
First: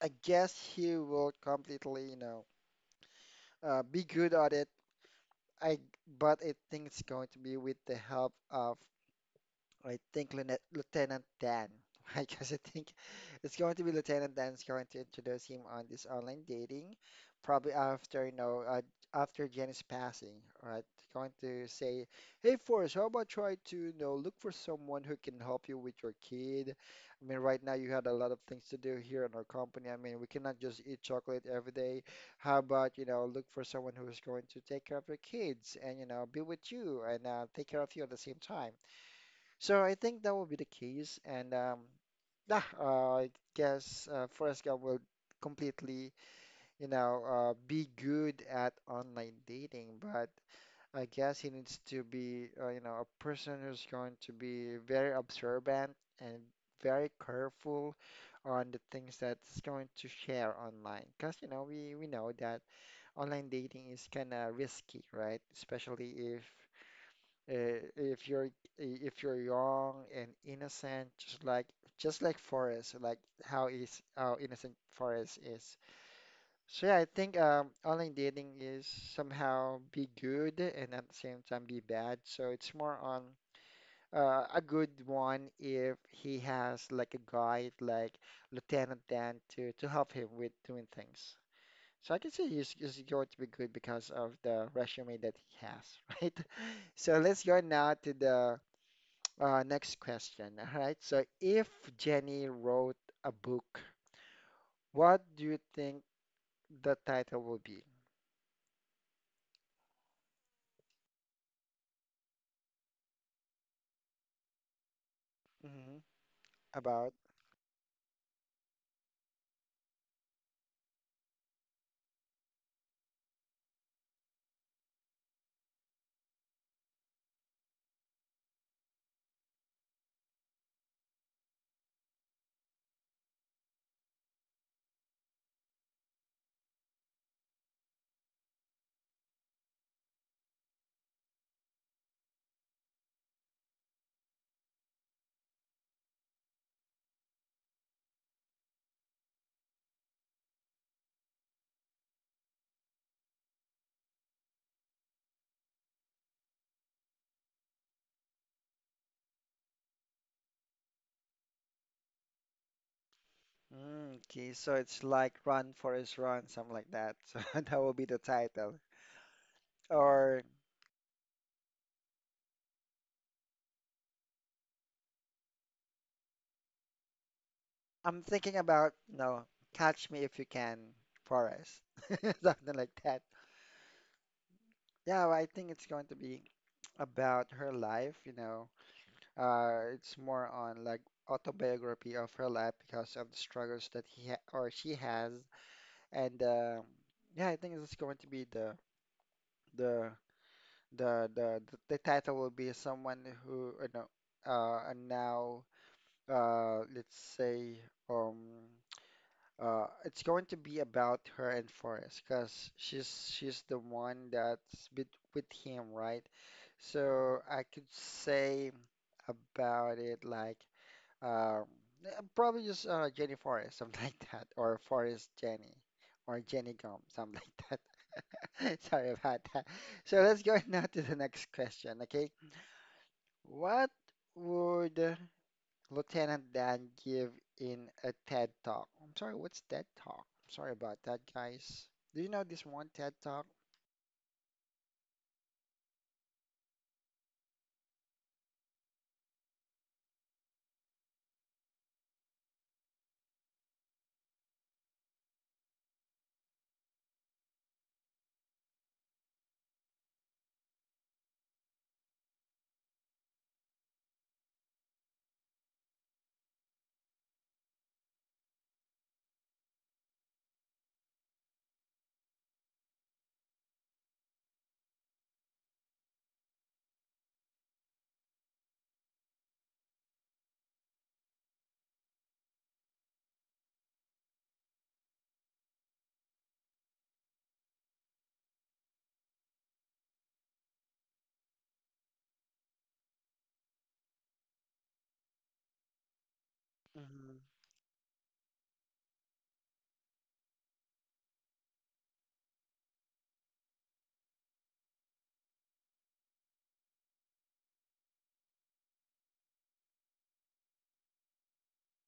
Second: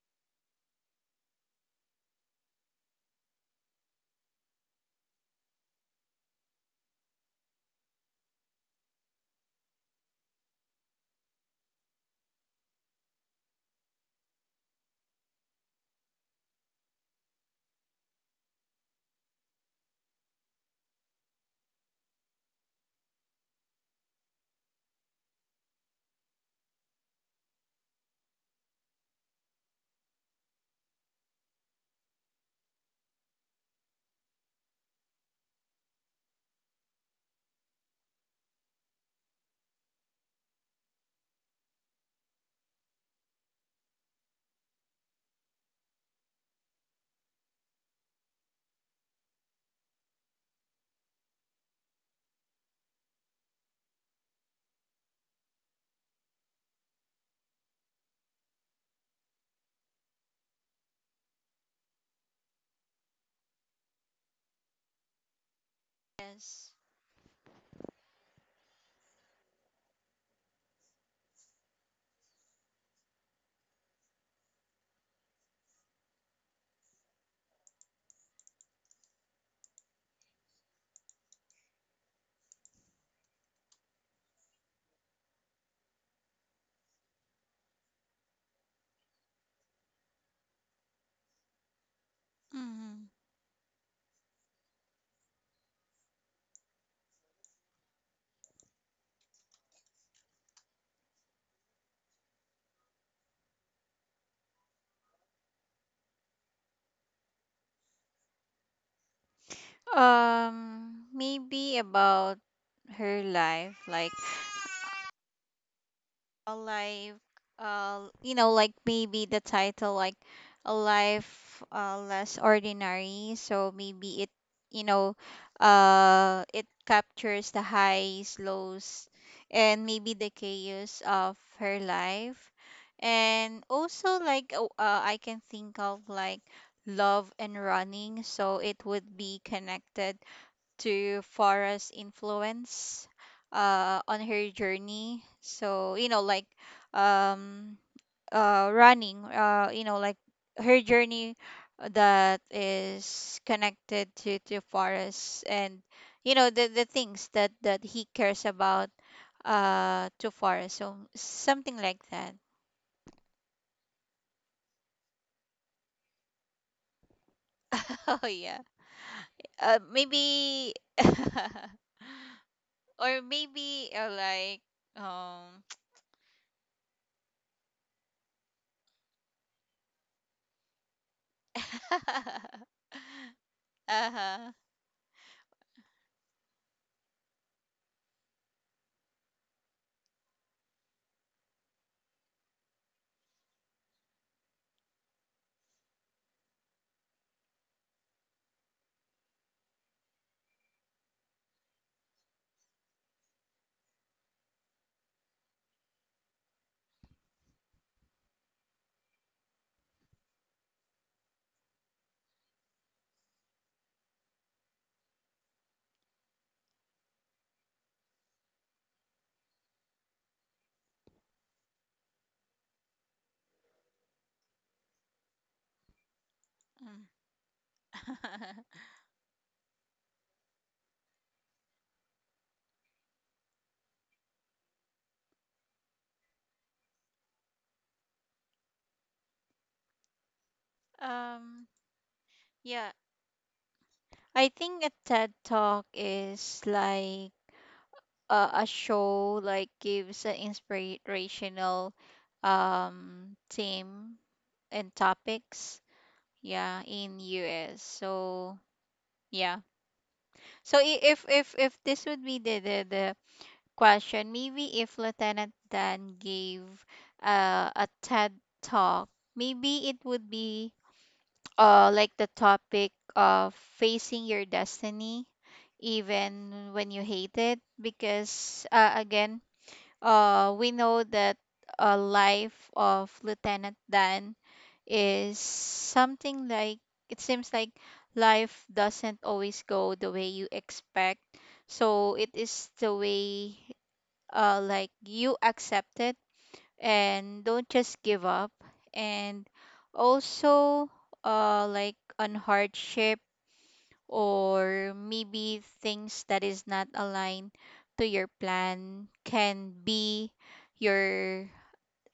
Speaker 1: I guess he will completely, be good at it. I but I think it's going to be with the help of I think Lieutenant Dan. I guess I think it's going to be Lieutenant Dan's going to introduce him on this online dating, probably after after Jenny's passing. All right, going to say, "Hey Forrest, how about try to look for someone who can help you with your kid? I mean, right now you had a lot of things to do here in our company. I mean, we cannot just eat chocolate every day. How about look for someone who is going to take care of your kids and be with you and take care of you at the same time." So I think that will be the case, and yeah, I guess Forrest Gump will completely, be good at online dating, but I guess he needs to be, you know, a person who's going to be very observant and very careful on the things that's going to share online, because you know we know that online dating is kind of risky, right? Especially
Speaker 2: yes.
Speaker 1: uh, if you're if you're young and innocent, just like Forrest, like how is how innocent Forrest is. So yeah, I think online dating is somehow be good and at the same time be bad. So it's more on a good one if he has like a guide, like Lieutenant Dan, to help him with doing things. So I can say he's
Speaker 2: Mhm.
Speaker 1: going to be good because of the resume that he has, right? So let's go now to the next question. All right. So if Jenny wrote a book, what do you think the title will be
Speaker 2: Maybe about her life, like
Speaker 1: hmm
Speaker 2: a
Speaker 1: about?
Speaker 2: life like maybe the title like a life less ordinary. So maybe it you know it captures the highs, lows, and maybe the chaos of her life. And also like I can think of like love and running, so it would be connected to Farah's influence on her journey. So, you know, like um, running, her journey that is connected to Farah's and, you know, the things that, that he cares about to Farah. So, something like that.
Speaker 1: Mm, okay, so it's like Run Forest Run, something like that. So that will be the
Speaker 2: Oh, yeah.
Speaker 1: title. Or
Speaker 2: Maybe. Or maybe like, um,
Speaker 1: I'm thinking about, no, Catch Me If You Can, Forest. Something like that.
Speaker 2: Uh-huh.
Speaker 1: Yeah, well, I think it's going to be about her life, you know, It's more on like autobiography of her life because of the struggles that he ha or she has, and yeah, I think it's going to be the the title will be someone who and now let's say um it's going to be about her and Forrest because she's the one that's with him, right? So I could say about it like. Um, yeah, probably just Jenny Forrest, something like that, or Forrest Jenny, or Jenny Gum,
Speaker 2: Mm.
Speaker 1: something like that. Sorry about that. So let's go now to the next question, okay? What would Lieutenant Dan give in a TED Talk? I'm sorry, what's TED Talk? I'm sorry about that,
Speaker 2: Um,
Speaker 1: guys. Do you know this
Speaker 2: yeah.
Speaker 1: one TED Talk?
Speaker 2: I think a TED Talk is like a show like gives an inspirational theme and topics, yeah, in US. So, yeah. So if this would be the question, maybe if Lieutenant Dan gave a TED Talk, maybe it would be like the topic of facing your destiny even when you hate it. Because again, we know that a life of Lieutenant Dan is something like, it seems like life doesn't always go the way you expect. So it is the way like you accept it
Speaker 1: Hmm.
Speaker 2: and don't just give up. And also like on hardship, or maybe things that is not aligned to your plan can be your,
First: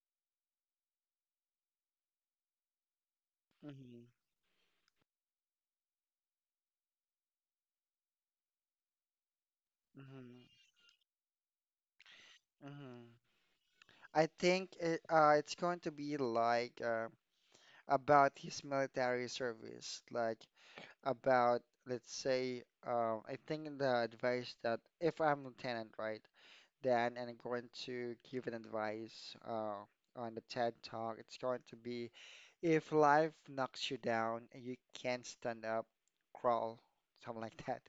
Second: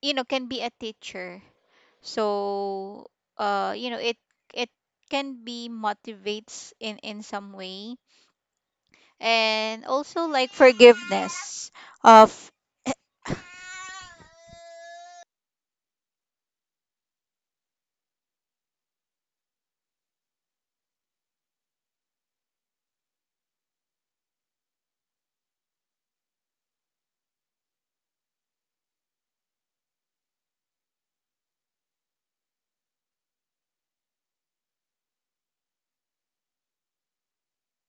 Speaker 2: you know, can be a teacher. So
Speaker 1: Hmm.
Speaker 2: it it can be motivates in some way. And also
Speaker 1: Hmm.
Speaker 2: like forgiveness of
Speaker 1: Hmm. I think it, it's going to be like about his military service, like about, let's say, I think the advice that if I'm lieutenant, right, then and I'm going to give an advice on the TED Talk, it's going to be if life knocks you down and you can't stand up, crawl, something like that.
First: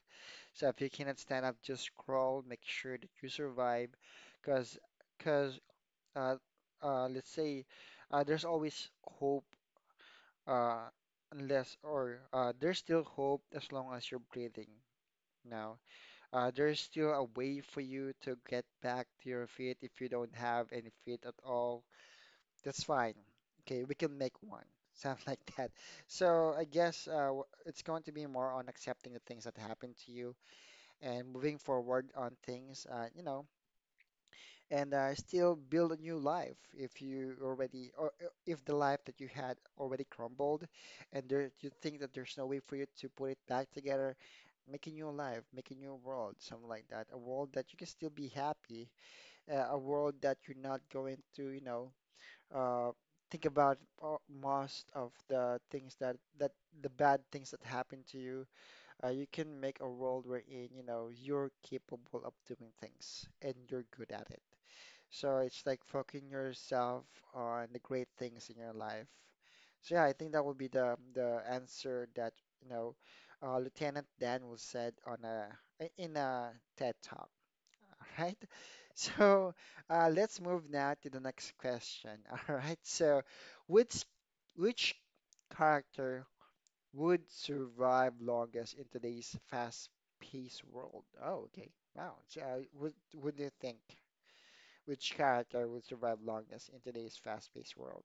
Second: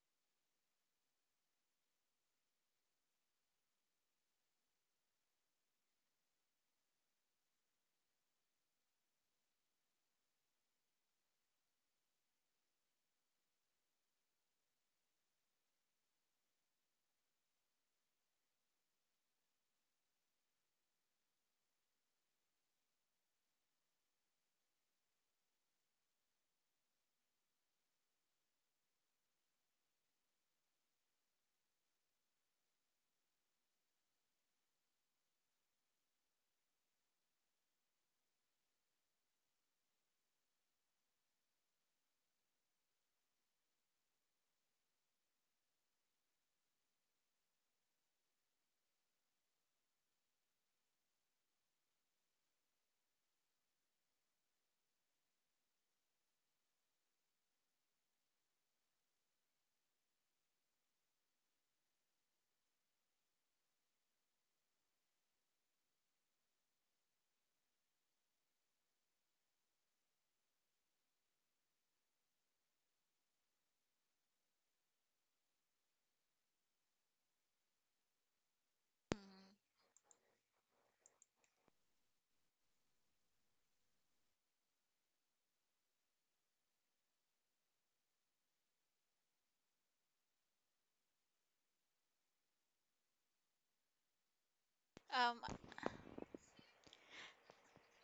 Speaker 1: So if you cannot stand up, just crawl, make sure that you survive, because because uh, let's say there's always hope uh, unless or there's still hope as long as you're breathing now. There's still a way for you to get back to your feet if you don't have any feet at all. That's fine. Okay, we can make one. Sounds like that. So I guess it's going to be more on accepting the things that happen to you and moving forward on things. You know, and still build a new life if you already or if the life that you had already crumbled and there you think that there's no way for you to put it back together make a new life make a new world something like that a world that you can still be happy a world that you're not going to uh, think about most of the things that the bad things that happen to you you can make a world wherein you know you're capable of doing things and you're good at it so it's like focusing yourself on the great things in your life. So yeah, I think that would be the answer that you know Lieutenant Dan was said on a in a TED Talk. All right. So let's move now to the next question. All right. So which which character would survive longest in today's fast-paced world? Oh, okay. Wow. So, what do you think? Which
Speaker 2: um
Speaker 1: character would survive longest in today's fast-paced world?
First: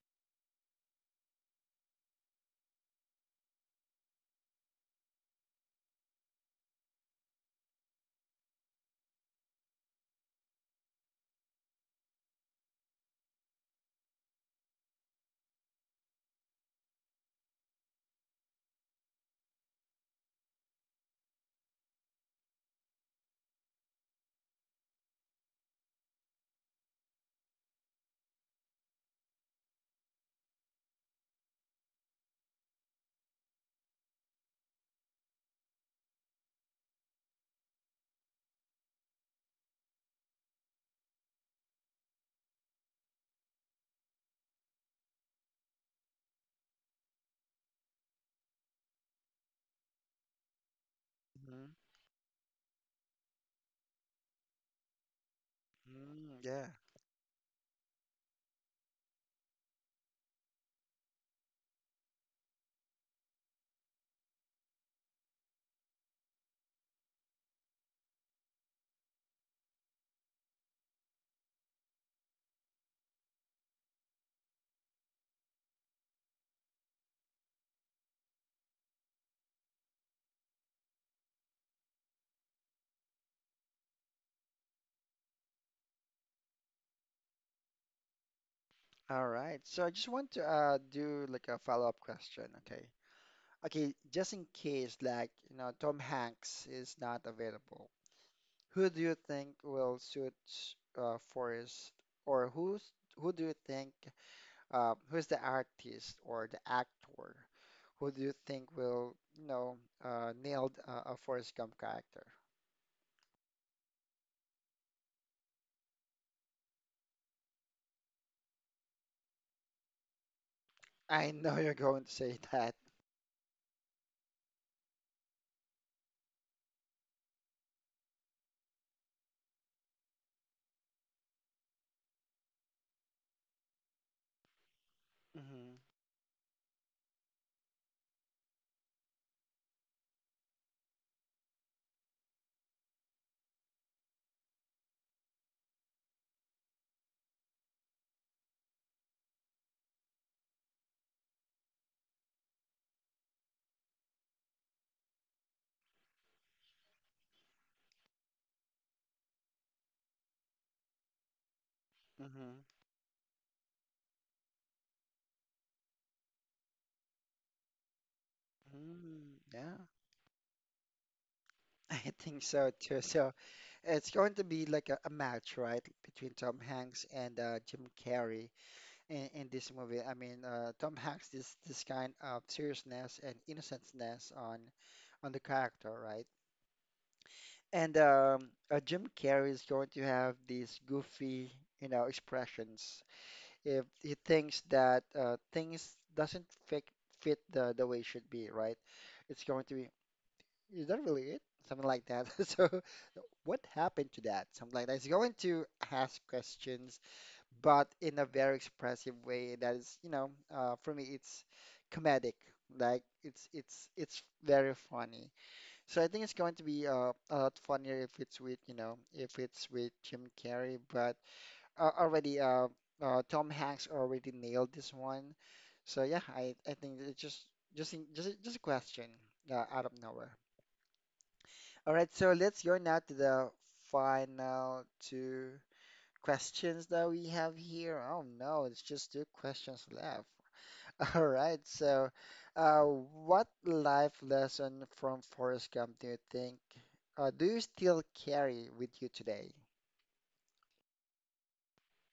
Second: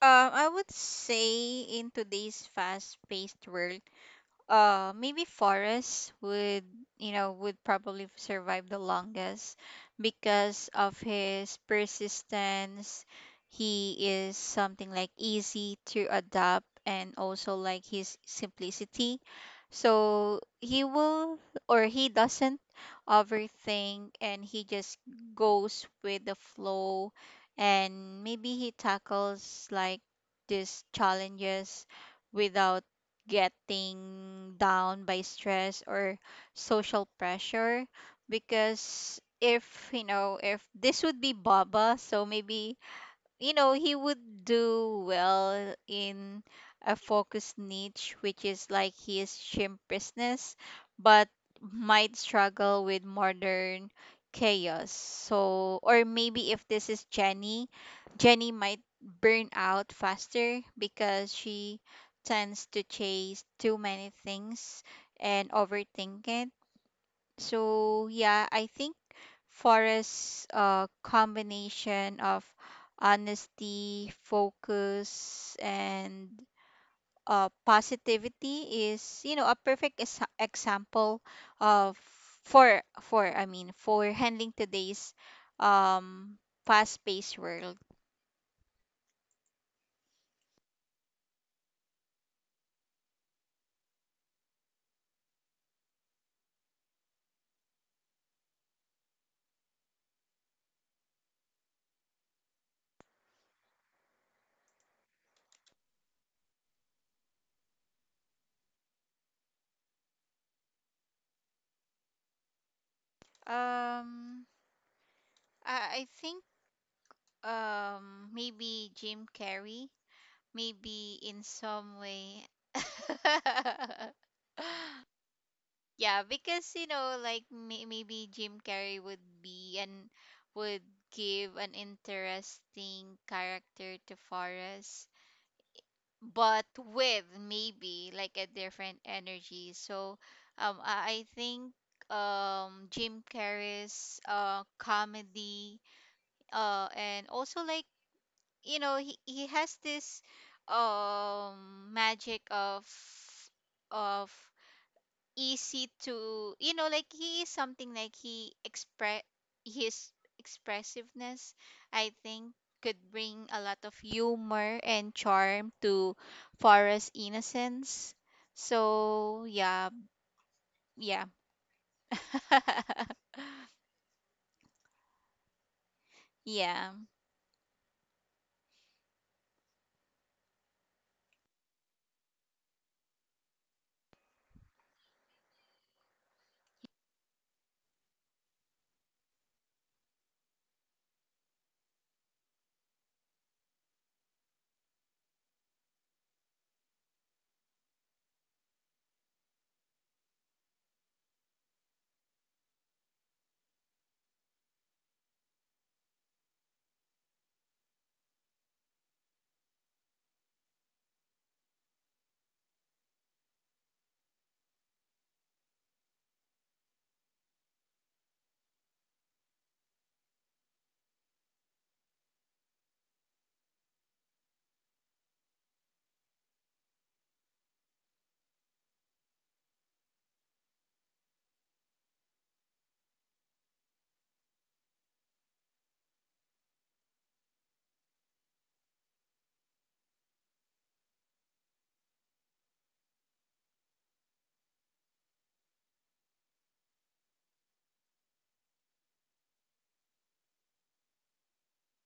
Speaker 2: I would say in today's fast-paced world, maybe forests would, you know, would probably survive the longest because of his persistence. He is something like easy to adapt, and also like his simplicity. So he will, or he doesn't overthink, and he just goes with the flow. And maybe he tackles like these challenges without getting down by stress or social pressure. Because if, you know, if this would be Baba, so maybe, you know, he would do well in a focused niche, which is like his chimpishness, but
Speaker 1: Mhm.
Speaker 2: might struggle with modern chaos. So, or
Speaker 1: Mm,
Speaker 2: maybe if
Speaker 1: yeah.
Speaker 2: this is Jenny, Jenny might burn out faster because she tends to chase too many things and overthink it. So yeah, I think Forrest's combination of honesty, focus, and positivity is, you know, a perfect example of for I mean for handling today's um, fast-paced world.
Speaker 1: All right. So I just want to do like a follow-up question. Okay. Okay. Just in case, like, you know, Tom Hanks is not available, who do you think will suit Forrest, or who's who do you think who's the artist or the actor? Who do you think will, nailed a Forrest Gump character?
Speaker 2: Um, I think maybe Jim Carrey, maybe
Speaker 1: I
Speaker 2: in
Speaker 1: know you're
Speaker 2: some
Speaker 1: going to say
Speaker 2: way.
Speaker 1: that.
Speaker 2: Yeah, because, you know, like maybe Jim Carrey would be and would give an interesting character to Forrest, but with maybe like a different energy. So, I think Jim Carrey's comedy and also like, you know, he has this magic of easy to, you know, like he is something like he express his expressiveness, I think,
Speaker 1: Mm-hmm.
Speaker 2: could bring a lot of humor and charm to Forest innocence.
Speaker 1: Mm,
Speaker 2: So
Speaker 1: yeah,
Speaker 2: yeah, yeah.
Speaker 1: I think so too. So it's going to be like a match, right, between Tom
Speaker 2: Yeah,
Speaker 1: Hanks and Jim Carrey in this movie. I mean, Tom Hanks this this kind of seriousness and innocenceness on the character, right? And Jim Carrey is going to have these goofy, you know, expressions if he thinks that things doesn't fit the way it should be, right? It's going to be is that really it? Something like that. So, what happened to that? Something like that. It's going to ask questions, but in a very expressive way that is, for me, it's comedic. Like it's very funny. So I think it's going to be a lot funnier if it's with, you know, if it's with Jim Carrey. But uh, already, uh, Tom Hanks already nailed this one. So yeah, I think it's just in- just just a question out of nowhere. All right, so let's go now to the final two questions that we have here. Oh no, it's just two questions left. All right, so what life lesson from Forrest Gump do you think do you still carry with you today?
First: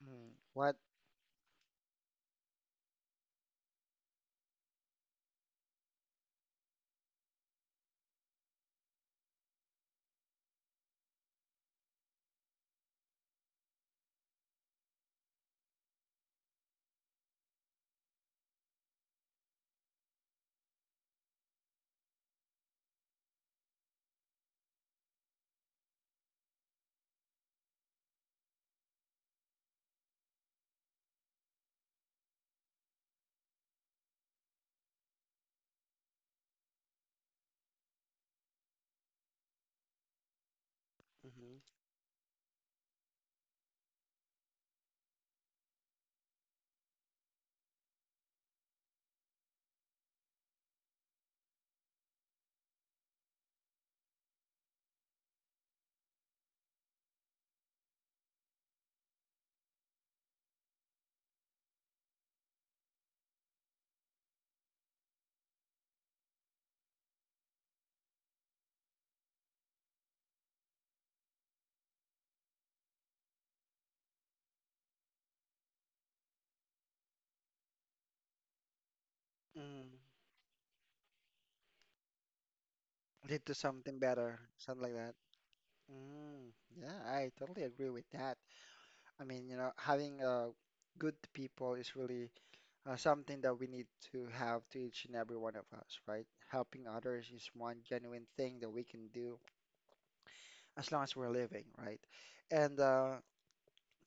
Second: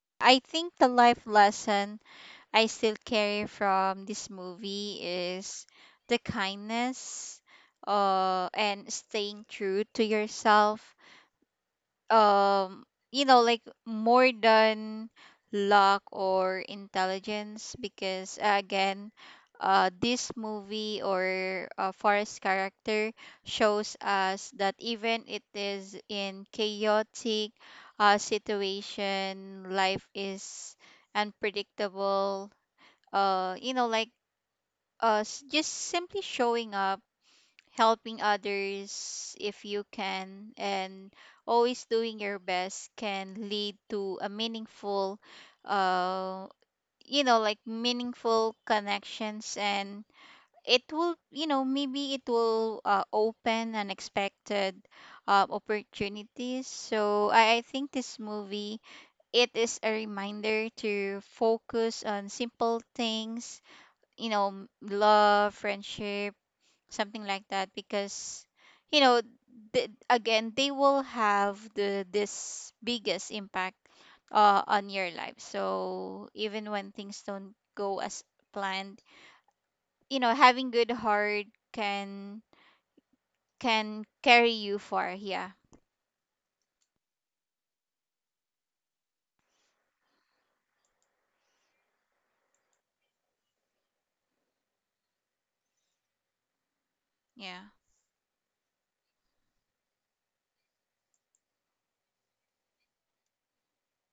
Speaker 1: Mm,
Speaker 2: I think
Speaker 1: what?
Speaker 2: the life lesson I still carry from this movie is the kindness and staying true to yourself, um you know, like more than luck or intelligence. Because again, this movie or Forest character shows us that even it is in chaotic situation, life is unpredictable. uh you know like just simply showing up, helping others if you can, and
Speaker 1: Mhm.
Speaker 2: always doing your best can lead to a meaningful uh you know, like meaningful connections. And it will, you know, maybe it will open unexpected opportunities. So I think this movie, it is a reminder to focus on simple things, you know, love, friendship, something like that. Because, you know, again, they will have the this biggest impact on your life. So even when things don't go as planned,
Speaker 1: Mm.
Speaker 2: you know, having good heart can
Speaker 1: Lead to
Speaker 2: can
Speaker 1: something better,
Speaker 2: carry you
Speaker 1: something like
Speaker 2: far.
Speaker 1: that.
Speaker 2: Yeah,
Speaker 1: Mm, yeah, I totally agree with that. I mean, you know, having good people is really something that we need to have to each and every one of us, right? Helping others is
Speaker 2: yeah.
Speaker 1: one genuine thing that we can do as long as we're living, right? And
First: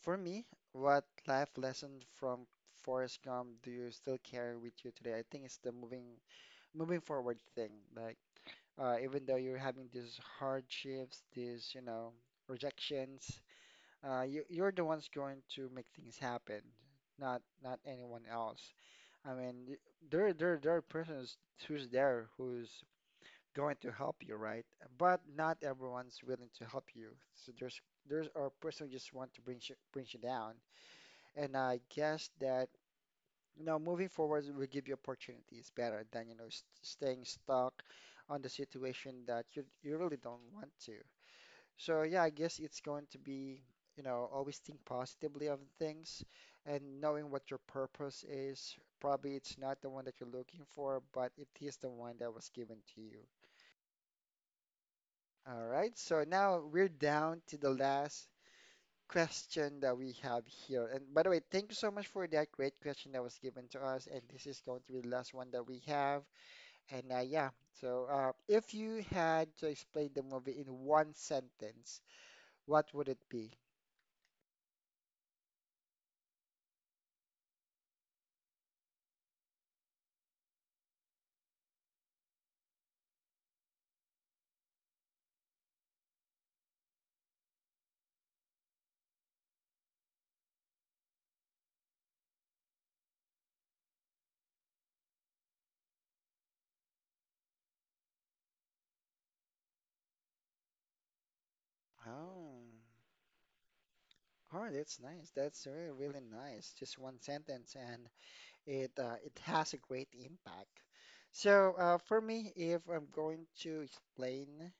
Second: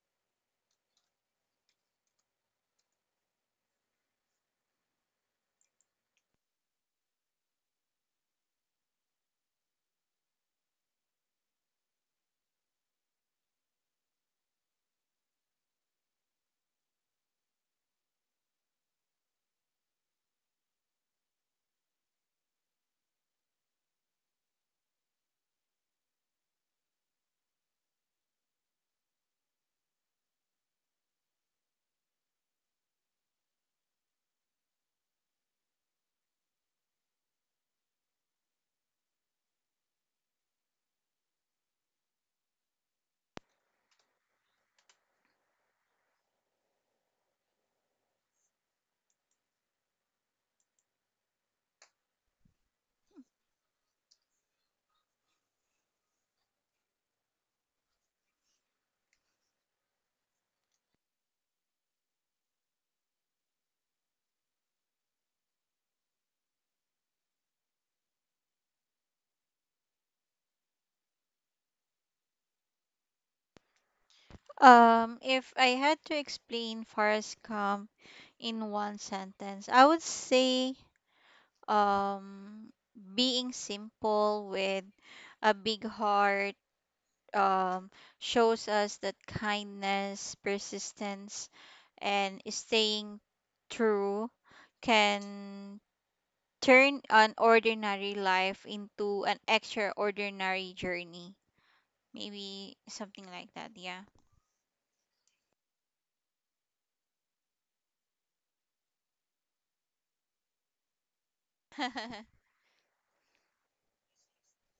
Speaker 1: for me, what life lesson from Forrest Gump do you still carry with you today? I think it's the moving forward thing. Like even though you're having these hardships, these rejections, you're the ones going to make things happen, not anyone else. I mean, y- there there are persons who's there who's going to help you, right? But not everyone's willing to help you. So there's a person who just want to bring you down. And I guess that you know moving forward will give you opportunities better than you know st staying stuck on the situation that you really don't want to. So yeah, I guess it's going to be, you know, always think positively of things and knowing what your purpose is. Probably it's not the one that you're looking for, but it is the one that was given to you. All right. So now we're down to the last question that we have here. And by the way, thank you so much for that great question that was given to us. And this is going to be the last one that we have. And if you had to explain the movie in one sentence, what would it be?
Speaker 2: If I had to explain Forrest Gump in one sentence, I would say, um being simple with a big heart um, shows us that kindness, persistence, and staying true can turn an ordinary life into an extraordinary journey.
Speaker 1: Oh.
Speaker 2: Maybe something like that, yeah.
Speaker 1: Oh, that's nice. That's really, really nice. Just one sentence, and it has a great impact. So, for me, if I'm going to explain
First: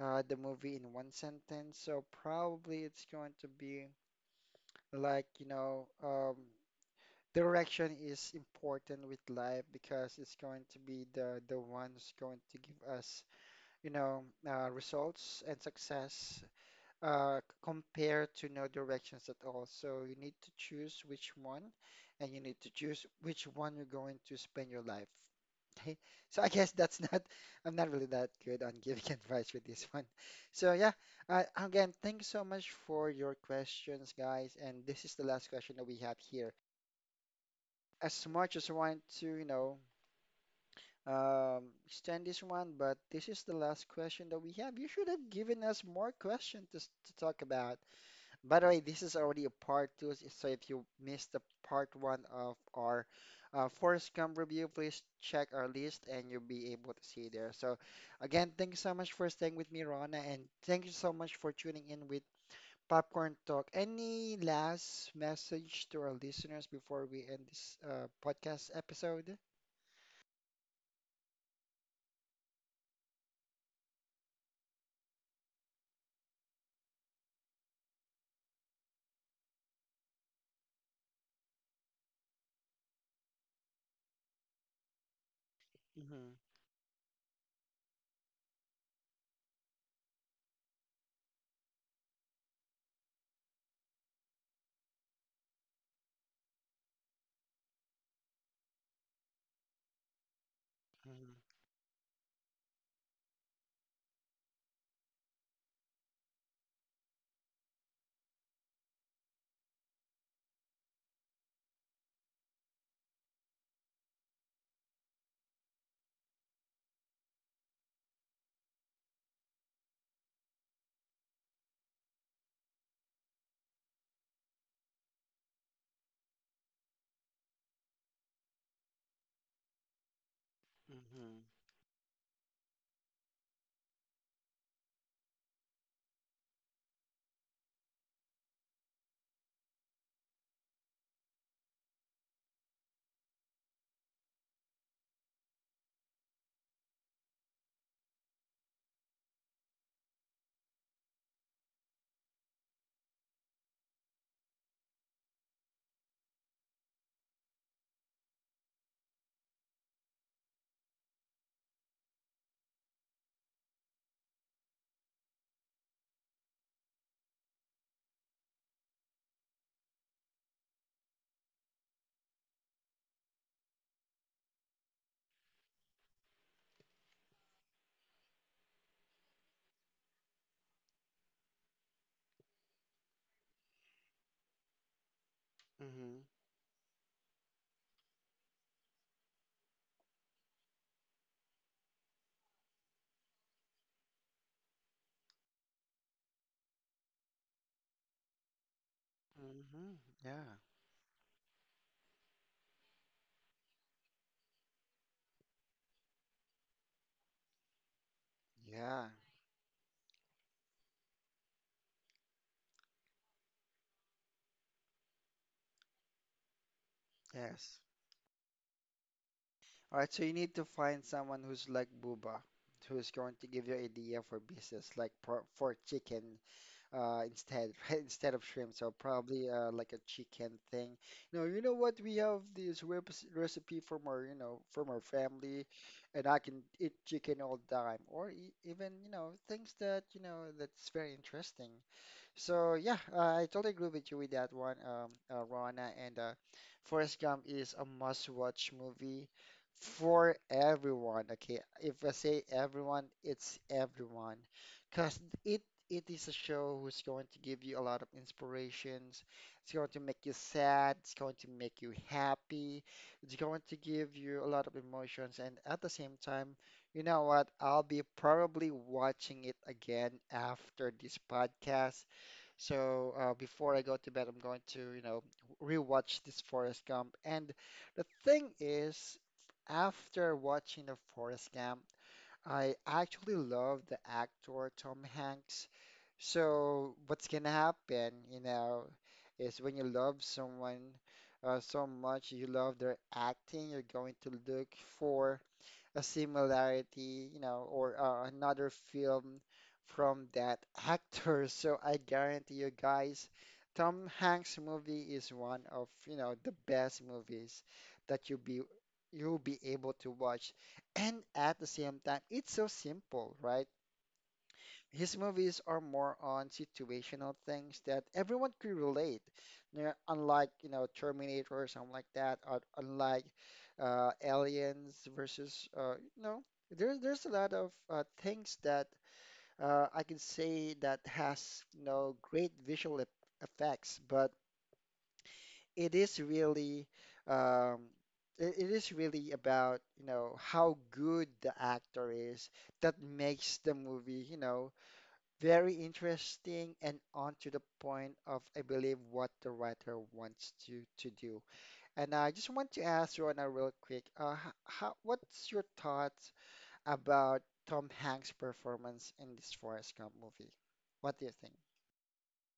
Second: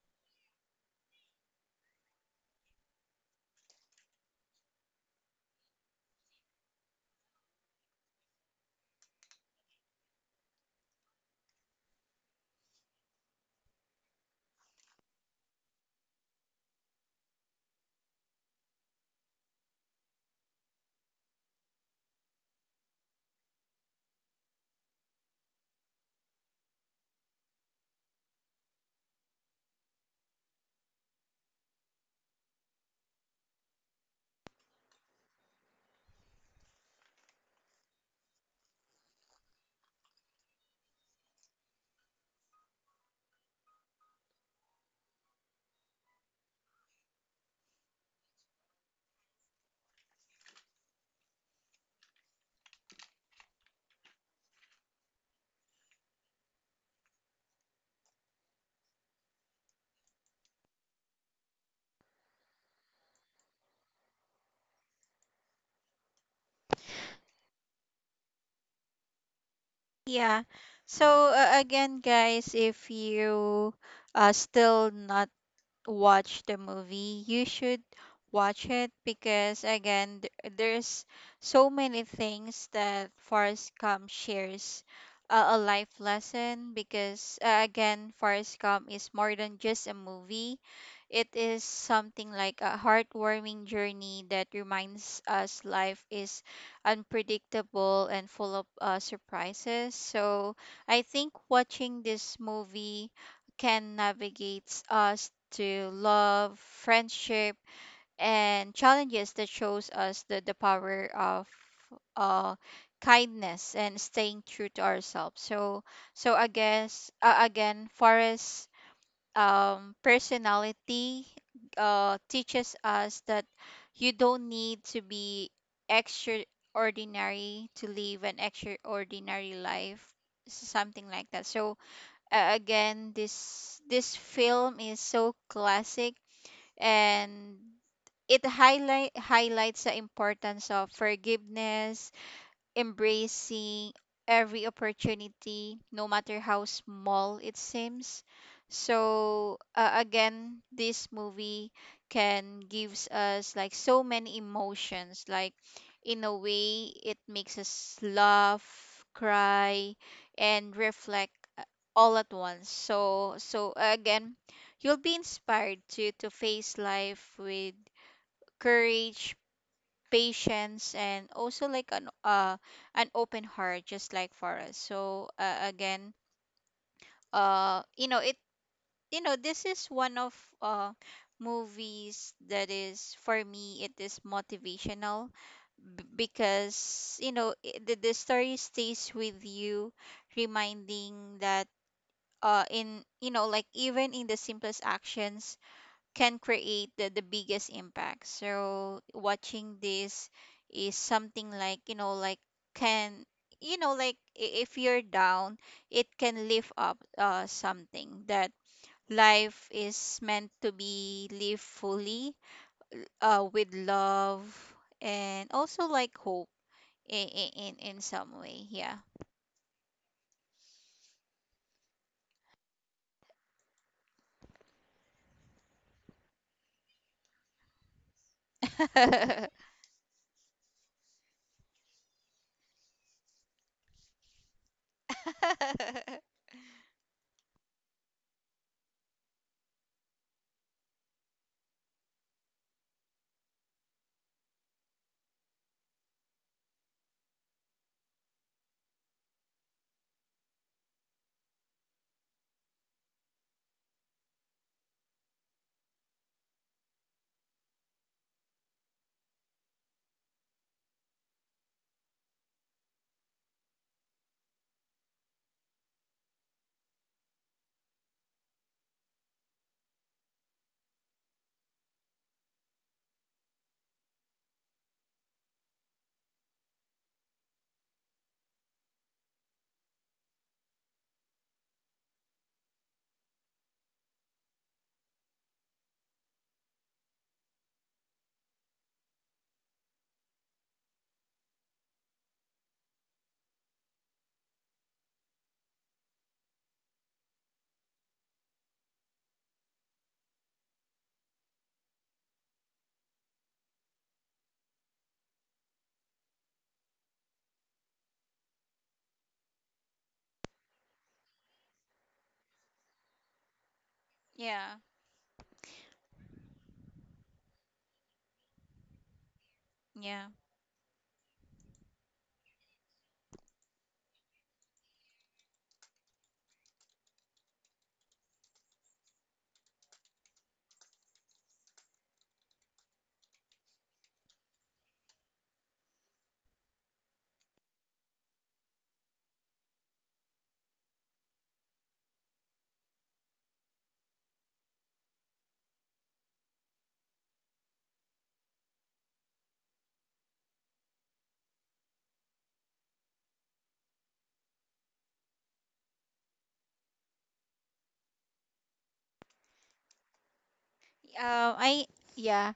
Speaker 1: the movie in one sentence, so probably it's going to be like, you know, um, direction is important with life because it's going to be the one who's going to give us, you know, results and success compare to no directions at all. So you need to choose which one, and you need to choose which one you're going to spend your life. Okay, so I'm not really that good on giving advice with this one. So yeah, again, thank you so much for your questions, guys. And this is the last question that we have here. As much as I want to, extend this one, but this is the last question that we have. You should have given us more questions to talk about. By the way, this is already a part two, so if you missed the part one of our Forrest Gump review, please check our list and you'll be able to see there. So, again, thank you so much for staying with me, Rona, and thank you so much for tuning in with Popcorn Talk. Any last message to our listeners before we end this podcast episode?
Speaker 2: Yeah. So again, guys, if you still not watch the movie, you should watch it. Because again, there's so many things that Forrest Gump shares, a life
Speaker 1: Mm-hmm.
Speaker 2: lesson. Because again, Forrest Gump is more than just a movie. It is something like a heartwarming journey that reminds us life is unpredictable and full of surprises. So I think
Speaker 1: Mm-hmm.
Speaker 2: watching this movie can navigate us to love, friendship, and challenges that shows us the power of uh, kindness and staying true to ourselves. So, so I guess again, Forrest's personality teaches us that you don't need to be extraordinary to live an extraordinary life, something like
Speaker 1: Mm-hmm.
Speaker 2: that. So, again, this film is so classic, and it highlights the importance of forgiveness, embracing every opportunity, no matter how small it seems. So again, this movie can gives us like so many emotions. Like, in a way, it makes us laugh, cry, and reflect all at once. So so again, you'll be inspired to face life with courage, patience, and also like an open heart, just like for us so again, you know it you know this is one of uh movies that is, for me, it is motivational.
Speaker 1: Mm-hmm.
Speaker 2: Because, you know, the story stays with you, reminding that in you know, like even in the simplest actions can create the biggest impact. So watching
Speaker 1: Mm-hmm.
Speaker 2: this
Speaker 1: Yeah.
Speaker 2: is something like, you know, like can, you know, like if you're down, it can lift up something that
Speaker 1: Yeah,
Speaker 2: life is meant to be lived fully with love and also like hope
Speaker 1: yes.
Speaker 2: in some way. Yeah.
Speaker 1: All right, so you need to find someone who's like Buba, who's going to give you idea for business, for chicken instead instead of shrimp. So probably like a chicken thing. No, you know what? We have this rep recipe from from our family, and I can eat chicken all the time, or e even you know things that you know that's very interesting. So yeah, I totally agree with you with that one, Rona. And Forrest Gump is a must-watch movie for everyone. Okay, if I say everyone, it's everyone, because it it is a show who's going to give you a lot of inspirations. It's going to make you sad. It's going to make you happy. It's going to give you a lot of emotions. And at the same time, you know what? I'll be probably watching it again after this podcast, so before I go to bed, I'm going to, you know, rewatch this Forrest Gump. And the thing is, after watching the Forrest Gump, I actually love the actor Tom Hanks. So what's gonna happen, you know, is when you love someone so much, you love their acting, you're going to look for a similarity, you know, or another film from that actor. So I guarantee you guys, Tom Hanks movie is one of, you know, the best movies that you'll be able to watch. And at the same time, it's so simple, right?
Speaker 2: Yeah.
Speaker 1: His movies are more on situational things that everyone could relate. You know,
Speaker 2: Yeah, yeah.
Speaker 1: unlike, you know, Terminator or something like that, or unlike Aliens versus, you know, there's a lot of things that I can say that has, you know, great visual effects, but it is really um, it is really about, you know, how good the actor is that makes the movie, you know, very interesting and on to the point of, I believe, what the writer wants you to do. And I just want to ask Rona real quick, what's your thoughts about Tom Hanks' performance in this Forrest Gump movie? What do you think?
Speaker 2: I Yeah.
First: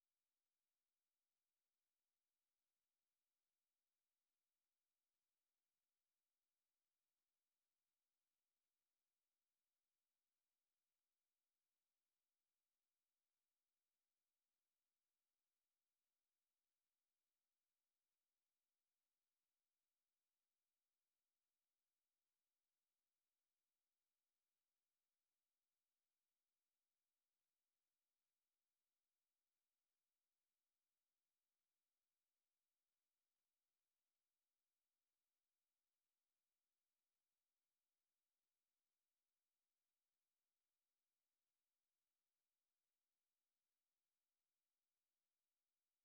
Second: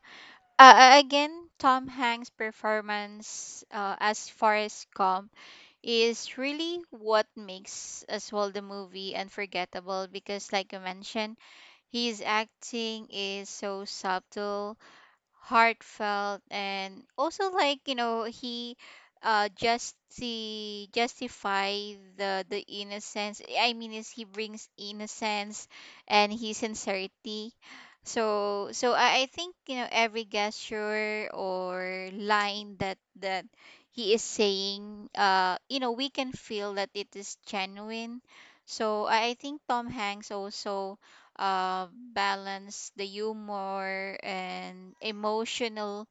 Speaker 2: Again, Tom Hanks' performance as Forrest Gump is really what makes as well the movie unforgettable. Because, like you mentioned, his acting is so subtle, heartfelt, and also like, you know, he just see justify the innocence. I mean, is he brings innocence and his sincerity. So so I think, you know, every gesture or line that he is saying, you know, we can feel that it is genuine. So I think Tom Hanks also uh, balance the humor and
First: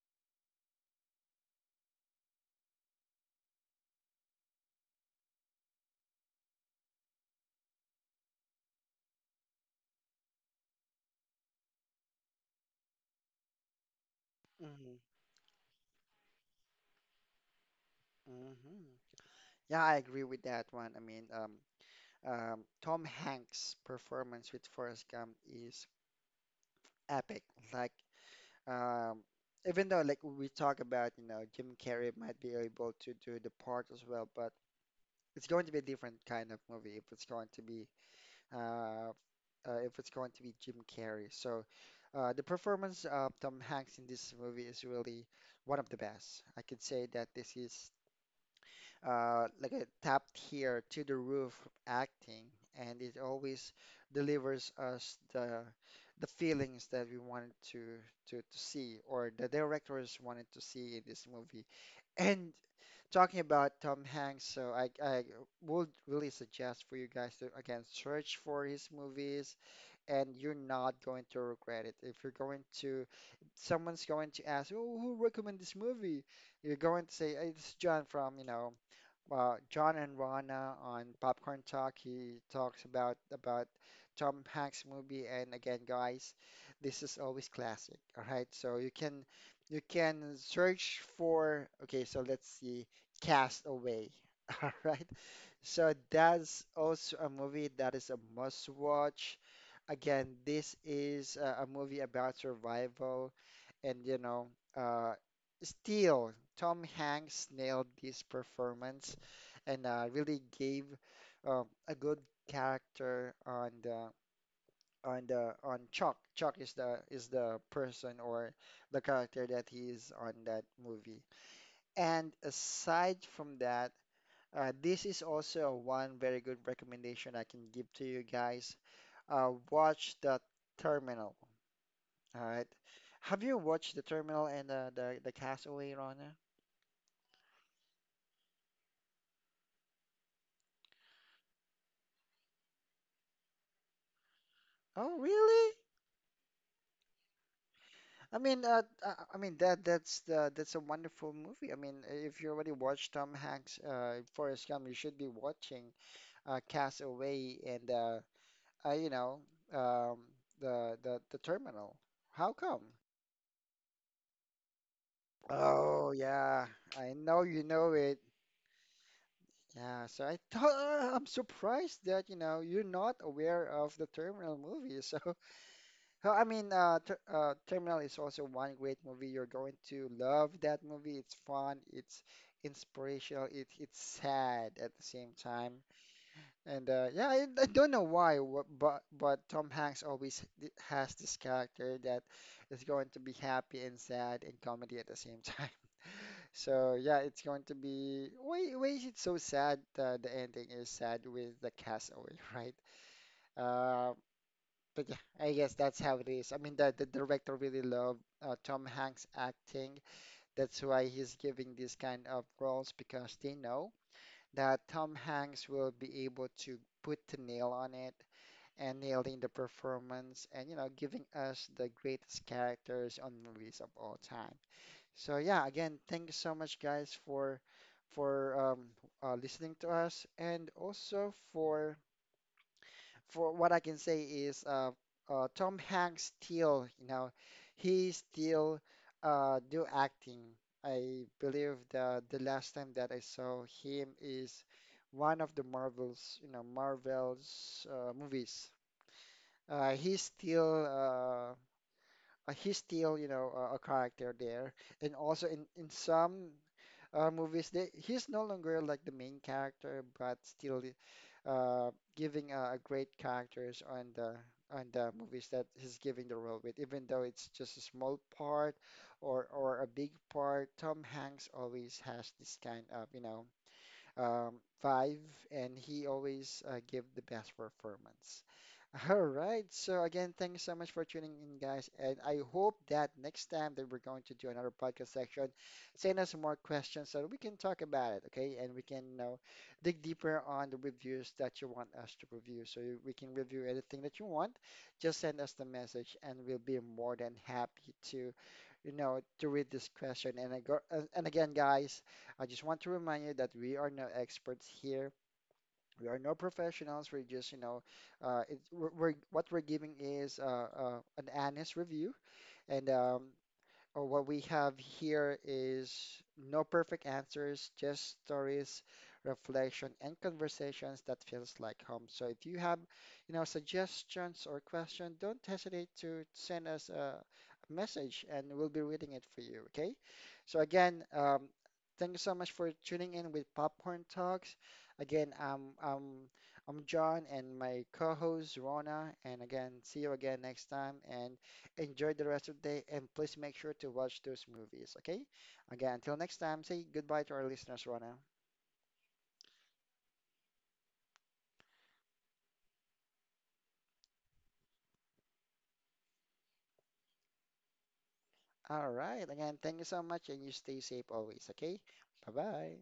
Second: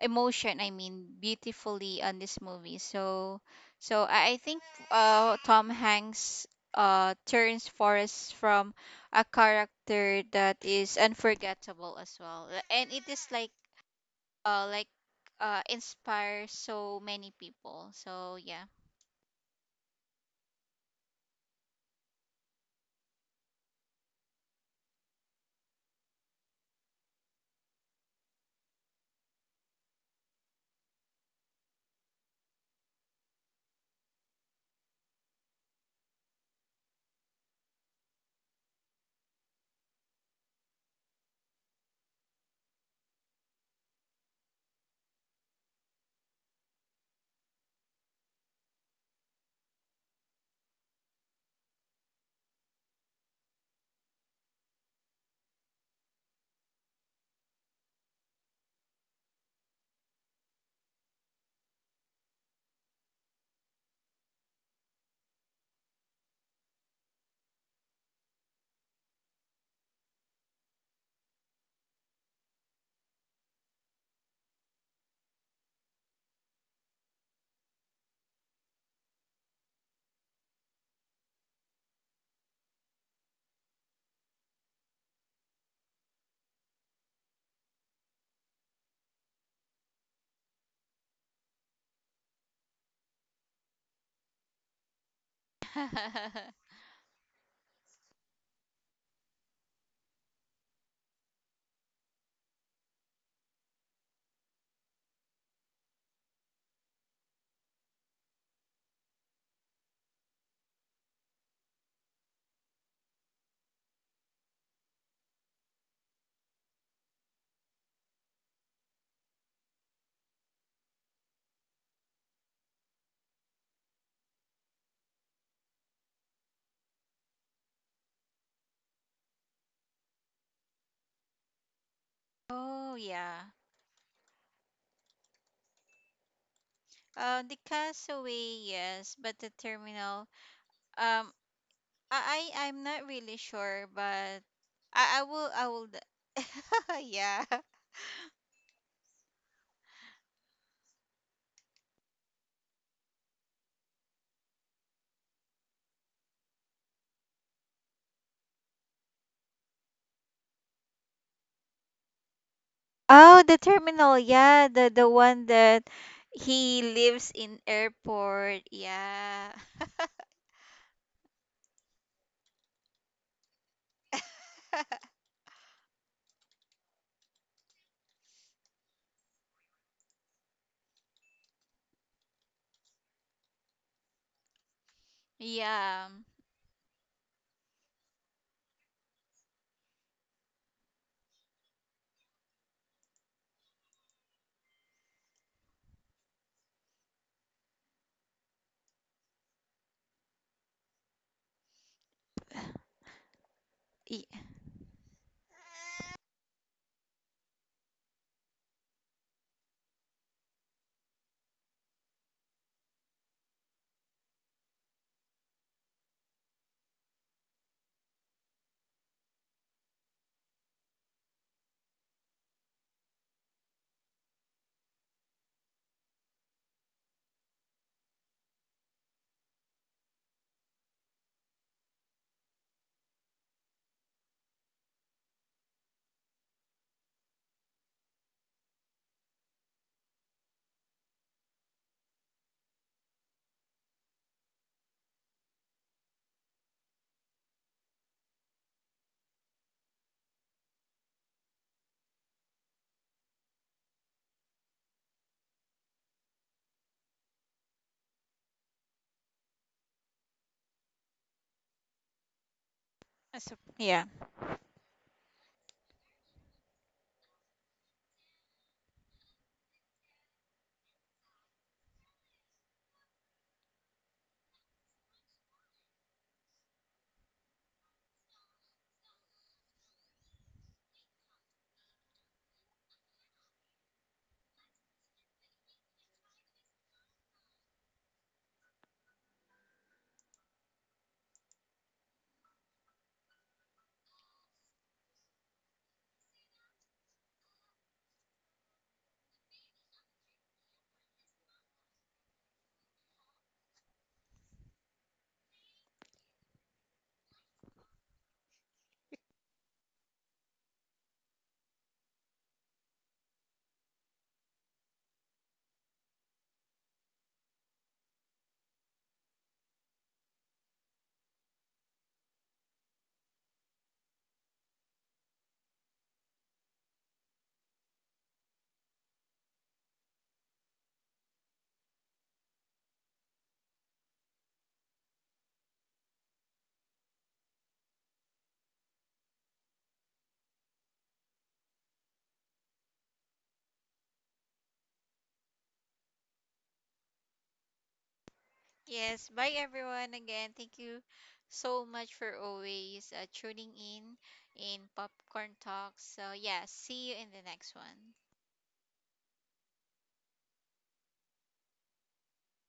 Speaker 2: emotion, I mean, beautifully on this movie. So so I think Tom Hanks turns Forrest from a character that is unforgettable as well. And it is like uh like
Speaker 1: Hmm.
Speaker 2: inspires so many people. So yeah.
Speaker 1: Hmm. Yeah, I agree with that one. Tom Hanks' performance with Forrest Gump is epic. Like Um, even though like we talk about, you know, Jim Carrey might be able to do the part as well, but it's going to be a different kind of movie if it's going to be uh, if it's going to be Jim Carrey. So the performance of Tom Hanks in this movie is really one of the best. I can say that this is like a top tier to the roof acting, and it always delivers us the feelings that we wanted to see or the directors wanted to see in this movie. And talking about Tom Hanks, so I would really suggest for you guys to again search for his movies, and you're not going to regret it. If you're going to, someone's going to ask, oh, who recommended this movie? You're going to say, "Hey, it's John from, you know, John and Rana on Popcorn Talk. He talks about Tom Hanks movie." And again, guys, this is always classic. All right, so you can search for. Okay, so let's see, Castaway. All right, so that's also a movie that is a must watch. Again, this is a movie about survival and you know, uh, still Tom Hanks nailed this performance and really gave a good character on the on the on Chuck. Chuck is the person or the character that he is on that movie. And aside from that, this is also one very good recommendation I can give to you guys. Watch The Terminal. All right.
Speaker 2: Oh,
Speaker 1: Have
Speaker 2: yeah.
Speaker 1: you watched The Terminal and the Castaway, Rana?
Speaker 2: The Castaway, yes, but the Terminal, um I'm not really sure, but
Speaker 1: Oh,
Speaker 2: I will
Speaker 1: really?
Speaker 2: yeah.
Speaker 1: I mean that's the that's a wonderful movie. I mean, if you already watched Tom Hanks, Forrest Gump, you should be watching Castaway and you know, um, the Terminal. How come?
Speaker 2: Oh, the Terminal. Yeah, the one that
Speaker 1: Oh yeah,
Speaker 2: he
Speaker 1: I know
Speaker 2: lives
Speaker 1: you
Speaker 2: in
Speaker 1: know it.
Speaker 2: airport. Yeah.
Speaker 1: Yeah, so I thought I'm surprised that you know you're not aware of the Terminal movie. So well, I mean, Terminal is also one great movie. You're going to love that movie. It's fun. It's inspirational. It's sad at the same time.
Speaker 2: Yeah.
Speaker 1: And yeah, I don't know but Tom Hanks always has this character that is going to be happy and sad and comedy at the same time. So yeah, it's going to be why is it so sad? The ending is sad with the castaway, right? Uh.
Speaker 2: Y-
Speaker 1: But yeah, I guess that's how it is. I mean, the director really loved Tom Hanks' acting. That's why he's giving these kind of roles because they know that Tom Hanks will be able to put the nail on it and nailing the performance and, you know, giving us the greatest characters on movies of all time. So yeah, again, thank you so much, guys, for listening to us and also for what I can say is Tom Hanks still, you know, he still do acting. I believe the last time that I saw him is one of the Marvels, you know, Marvel's movies. Uh, he's still uh, he's still, you know, a character there, and also in some movies. He's no longer like the main character, but still uh, giving a great
Speaker 2: That's.
Speaker 1: characters
Speaker 2: Yeah.
Speaker 1: on the movies that he's giving the role with, even though it's just a small part or a big part. Tom Hanks always has this kind of, you know, um, five, and he always give the best performance. All right. So again, thanks so much for tuning in, guys. And I hope that next time that we're going to do another podcast section, send us more questions so that we can talk about it, okay? And we can, you know, dig deeper on the reviews that you want us to review. So we can review anything that you want. Just send us the message, and we'll be more than happy to, you know, to read this question. And again, guys. I just want to remind you that we are no experts here. We are no professionals. We're just, you know, we're, what we're giving is an honest review. And or what we have here is no perfect answers, just stories, reflection, and conversations that feels like home. So if you have, you know, suggestions or questions, don't hesitate to send us a message and we'll be reading it for you, okay? So again, thank you so much for tuning in with Popcorn Talks. Again, I'm John and my co-host Rona, and again, see you again next time and enjoy the rest of the day and please make sure to watch those movies, okay? Again, until next time, say goodbye to our listeners, Rona.
Speaker 2: Yes, bye everyone. Again, thank you so much for always tuning in Popcorn Talks. So, yeah, see you in the next one.
Speaker 1: All right. Again, thank you so much and you stay safe always, okay? Bye-bye.